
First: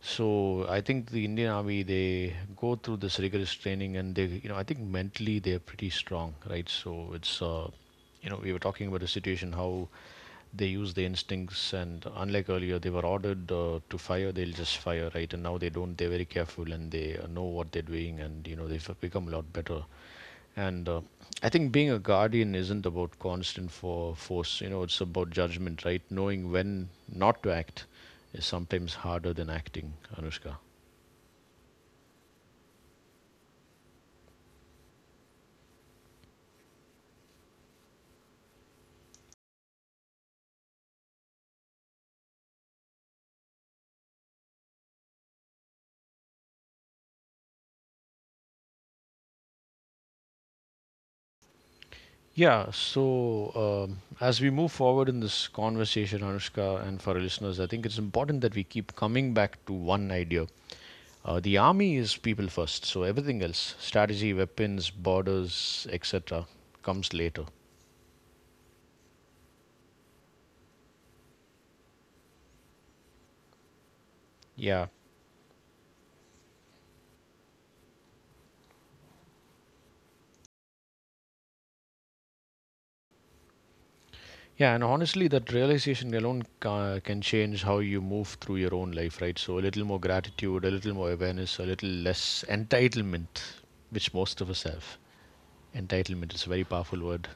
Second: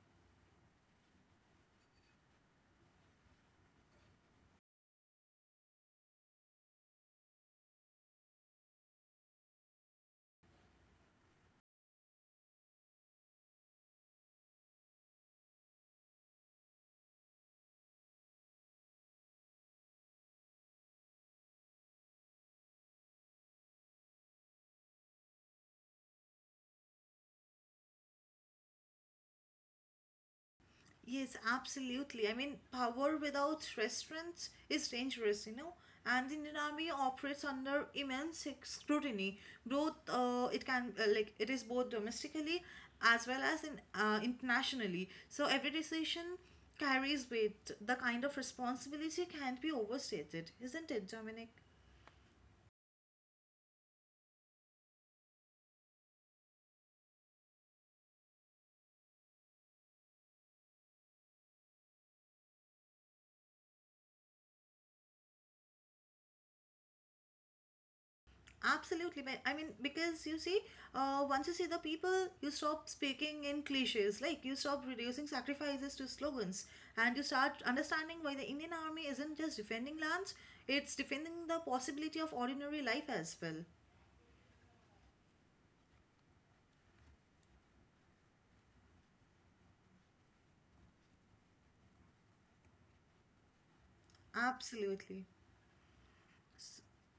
[SPEAKER 1] So I think the Indian Army, they go through this rigorous training, and they, you know, I think mentally they're pretty strong, right? So it's uh, you know, we were talking about a situation, how they use their instincts, and unlike earlier, they were ordered uh, to fire, they'll just fire, right? And now they don't, they're very careful, and they uh, know what they're doing, and you know, they've become a lot better. And uh, I think being a guardian isn't about constant for force. You know, it's about judgment, right? Knowing when not to act is sometimes harder than acting, Anushka.
[SPEAKER 2] Yes, absolutely. I mean, power without restraints is dangerous, you know. And the Indian army operates under immense scrutiny. Both, uh, it can uh, like it is both domestically as well as in uh, internationally. So every decision carries weight. The kind of responsibility can't be overstated, isn't it, Dominic?
[SPEAKER 1] Yeah, so um, as we move forward in this conversation, Anushka, and for our listeners, I think it's important that we keep coming back to one idea. Uh, the army is people first, so everything else, strategy, weapons, borders, et cetera, comes later.
[SPEAKER 2] Absolutely. but- I mean, because you see, uh, once you see the people, you stop speaking in cliches. Like, you stop
[SPEAKER 1] Yeah.
[SPEAKER 2] reducing sacrifices to slogans and you start understanding why the Indian army isn't just defending lands, it's defending the possibility of ordinary life as well.
[SPEAKER 1] Yeah, and honestly, that realization alone ca- can change how you move through your own life, right? So, a little more gratitude, a little more awareness, a little less entitlement, which most of us have.
[SPEAKER 2] Absolutely.
[SPEAKER 1] Entitlement is a very
[SPEAKER 2] S-
[SPEAKER 1] powerful word.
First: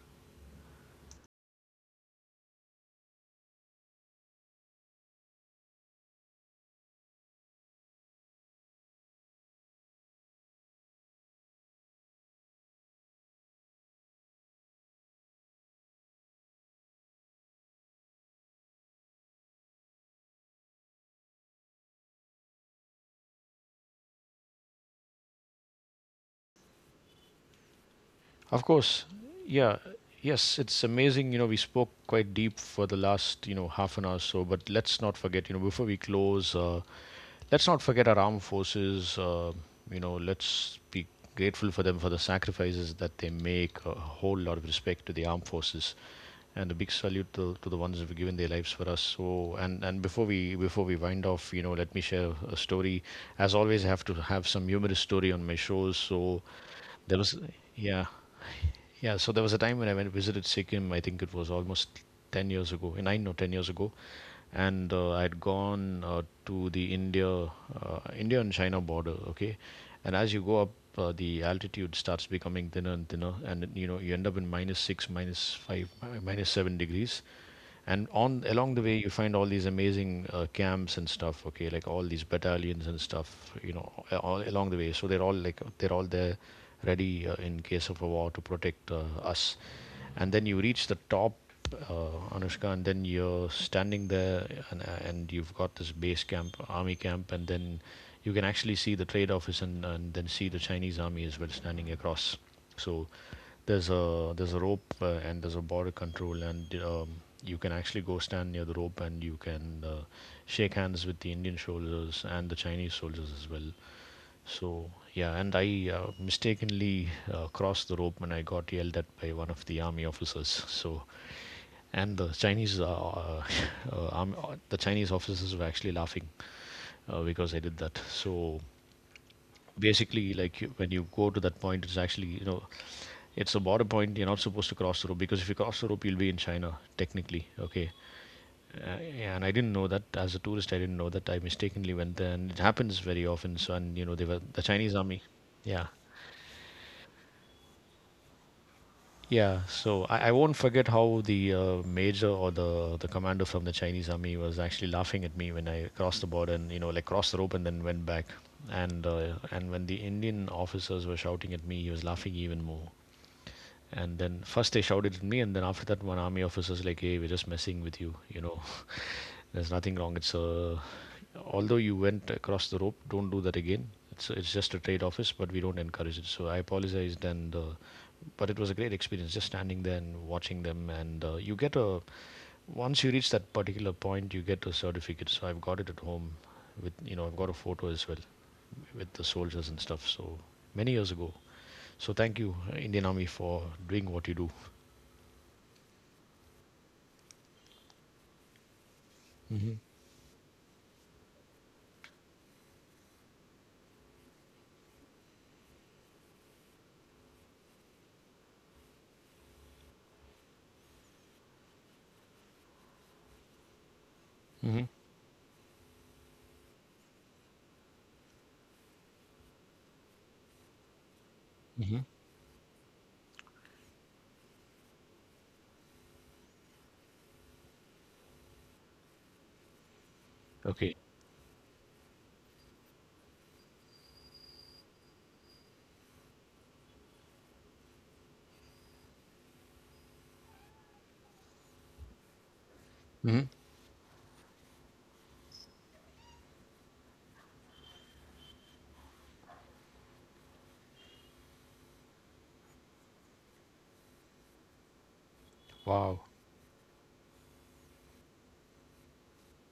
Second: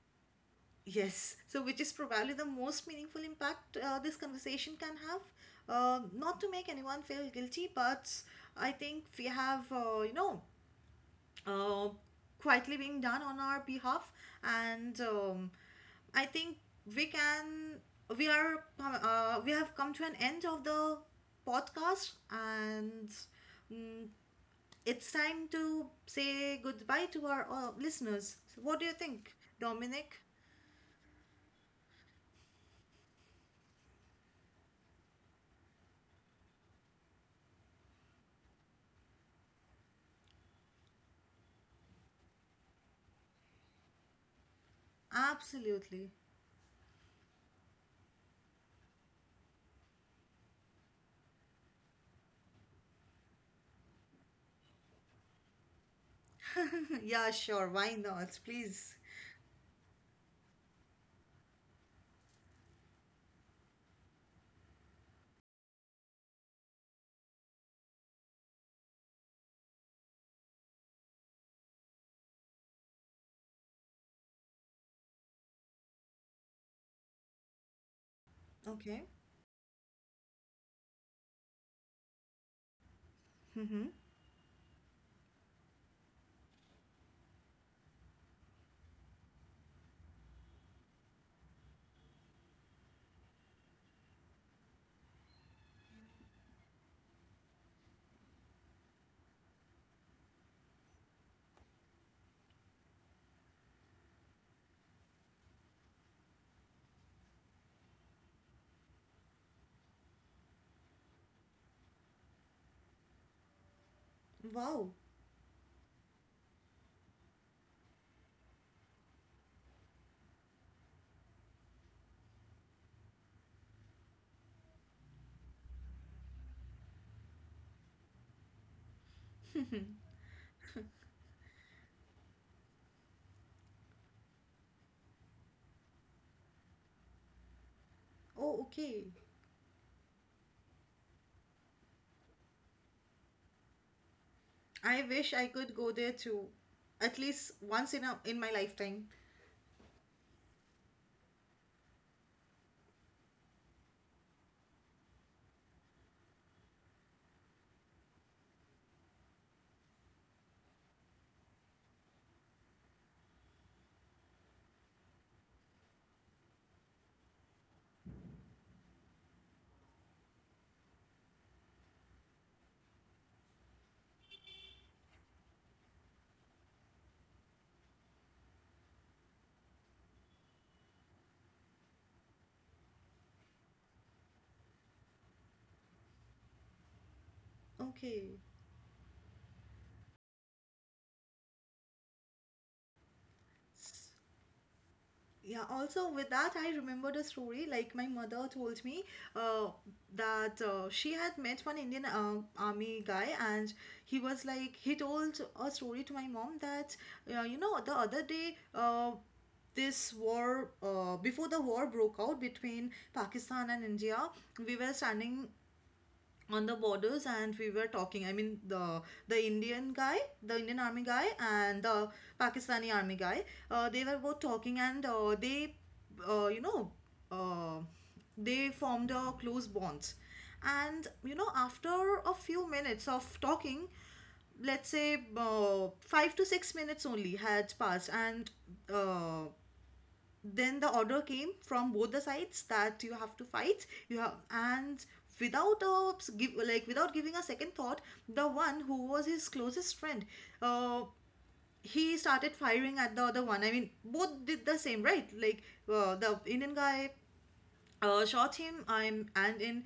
[SPEAKER 2] Yes. So, which is probably the most meaningful impact uh, this conversation can have. Uh, not to make anyone feel guilty, but I think we have, uh, you know, uh, quietly being done on our behalf. And um, I think we can we are, uh, we have come to an end of the podcast. And mm, it's time to say goodbye to our uh, listeners. So
[SPEAKER 1] Of
[SPEAKER 2] what do you
[SPEAKER 1] course.
[SPEAKER 2] think,
[SPEAKER 1] Yeah.
[SPEAKER 2] Dominic?
[SPEAKER 1] Yes, it's amazing. You know, we spoke quite deep for the last, you know, half an hour or so, but let's not forget, you know, before we close, uh, let's not forget our armed forces. Uh, you know, let's be grateful for them for the sacrifices that they make. A whole lot of respect to the armed
[SPEAKER 2] Absolutely.
[SPEAKER 1] forces, and a big salute to, to the ones who've given their lives for us. So, and and before we before we wind off, you know, let me share a story. As always, I have to have some humorous story on my shows. So
[SPEAKER 2] Yeah,
[SPEAKER 1] there was,
[SPEAKER 2] sure, why
[SPEAKER 1] yeah,
[SPEAKER 2] not? Please.
[SPEAKER 1] yeah, so there was a time when I went visited Sikkim. I think it was almost ten years ago, eh, nine or ten years ago, and uh, I had gone uh, to the India, uh, India and China border. Okay, and as you go up, uh, the altitude starts becoming thinner and thinner, and you know, you end up in minus six, minus five, mi- minus seven degrees, and on along the
[SPEAKER 2] Okay.
[SPEAKER 1] way, you find all these amazing uh, camps and stuff. Okay, like, all these battalions and stuff,
[SPEAKER 2] Mm-hmm.
[SPEAKER 1] you know, a- all along the way. So they're all like, they're all there, ready uh, in case of a war, to protect uh, us. And then you reach the top, uh, Anushka, and then you're standing there, and uh, and you've got this base camp, army camp, and then you can actually see the trade office, and, and then see the Chinese army as well, standing across. So there's a there's a rope, uh, and there's a border control, and um, you can actually go stand near the rope, and you can uh, shake hands with the Indian soldiers and the Chinese soldiers as well.
[SPEAKER 2] Wow.
[SPEAKER 1] So yeah, and I uh, mistakenly uh, crossed the rope, and I got yelled at by one of the army officers. So, and the Chinese uh, uh, army, uh, the Chinese officers were actually laughing uh, because I did that. So, basically, like, you- when you go to that point, it's actually, you know, it's a border point, you're not supposed to cross the rope, because if you cross the rope, you'll be in China, technically. Okay,
[SPEAKER 2] Oh, okay.
[SPEAKER 1] uh, yeah, and I didn't know that. As a tourist, I didn't know that. I mistakenly went there, and it happens very often. So, and you know, they were the
[SPEAKER 2] I
[SPEAKER 1] Chinese
[SPEAKER 2] wish
[SPEAKER 1] army.
[SPEAKER 2] I could go
[SPEAKER 1] Yeah,
[SPEAKER 2] there too, at least once in a in my lifetime.
[SPEAKER 1] yeah, so i, I won't forget how the uh, major or the the commander from the Chinese army was actually laughing at me when I crossed the border, and you know, like, crossed the rope and then went back. And uh, and when the Indian officers were shouting at me, he was laughing even more. And then first they shouted at me, and then after that, one army officer's like, "Hey, we're just messing with you. You know, there's nothing wrong. It's a Although you went across the rope, don't do that again. It's it's just a trade office, but we don't encourage it." So I apologized, and uh, but it was a great experience, just standing there and watching them. And uh, you get a once you reach that particular point, you get a certificate. So I've got it at home, with you know, I've got a photo as well
[SPEAKER 2] Okay.
[SPEAKER 1] with the soldiers and stuff. So, many years ago. So, thank you, Indian Army, for
[SPEAKER 2] S-
[SPEAKER 1] doing what you do.
[SPEAKER 2] Yeah. Also, with that, I remembered a story. Like my mother told me, uh,
[SPEAKER 1] Hmm.
[SPEAKER 2] that uh, she had met one Indian uh, army guy, and he was like he told a story to my mom that, uh, you know, the other day, uh, this war uh, before the war broke out between Pakistan and India, we were
[SPEAKER 1] Mm-hmm.
[SPEAKER 2] standing on the borders and we were talking. I mean, the the indian guy the Indian army guy and the
[SPEAKER 1] Mm-hmm.
[SPEAKER 2] Pakistani army guy, uh, they were both talking. And uh, they uh, you know uh, they formed a close bond. And
[SPEAKER 1] Okay.
[SPEAKER 2] you know, after a few minutes of talking, let's say uh, five to six minutes only had passed, and uh, then the order came from both the sides that you have to
[SPEAKER 1] Mm-hmm.
[SPEAKER 2] fight. You have, and without a give like without giving a second thought, the one who was his closest friend, uh he started firing at the other one. I mean, both did the same, right? Like, uh,
[SPEAKER 1] Wow.
[SPEAKER 2] the Indian guy uh, shot him. I'm and in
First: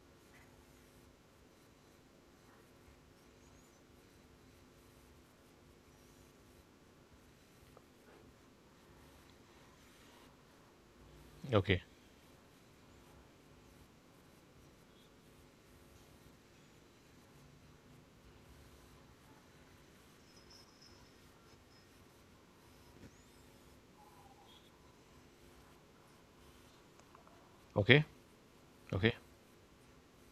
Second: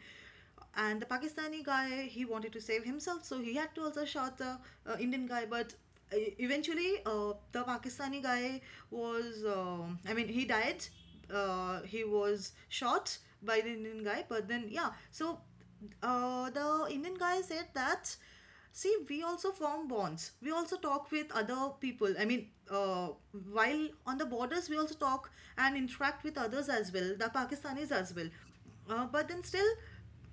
[SPEAKER 2] And the Pakistani guy, he wanted to save himself, so he had to also shot the, uh, Indian guy. But uh, eventually, uh, the Pakistani guy was, um I mean, he died. Uh,
[SPEAKER 1] Okay.
[SPEAKER 2] he was shot by the Indian guy, but then, yeah. So uh, the Indian guy said that, see, we also form bonds. We also talk with other people. I mean, uh, while on the borders, we also talk and interact with others as well, the Pakistanis
[SPEAKER 1] Okay.
[SPEAKER 2] as well. Uh,
[SPEAKER 1] Okay.
[SPEAKER 2] but then still,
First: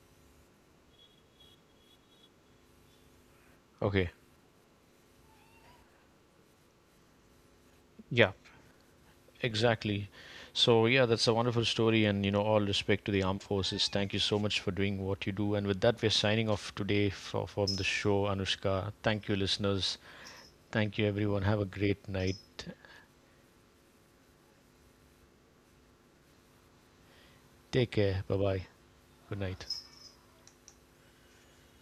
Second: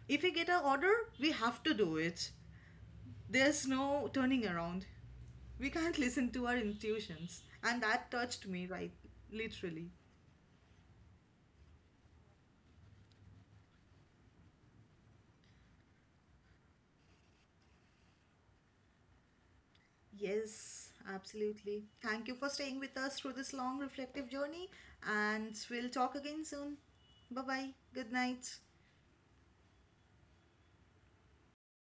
[SPEAKER 2] if we get an order, we have to do it. There's no
[SPEAKER 1] Okay.
[SPEAKER 2] turning around. We can't listen to our intuitions. And that
[SPEAKER 1] Yeah,
[SPEAKER 2] touched me, right? Literally.
[SPEAKER 1] exactly. So, yeah, that's a wonderful story, and you know, all respect to the armed forces. Thank you so much for doing what you do. And with that, we're signing off today for, from the show, Anushka. Thank you, listeners.
[SPEAKER 2] Yes,
[SPEAKER 1] Thank you, everyone. Have a
[SPEAKER 2] absolutely.
[SPEAKER 1] great
[SPEAKER 2] Thank you
[SPEAKER 1] night.
[SPEAKER 2] for staying with us through this long reflective journey, and we'll talk again soon. Bye bye.
[SPEAKER 1] Take
[SPEAKER 2] Good
[SPEAKER 1] care. Bye
[SPEAKER 2] night.
[SPEAKER 1] bye. Good night.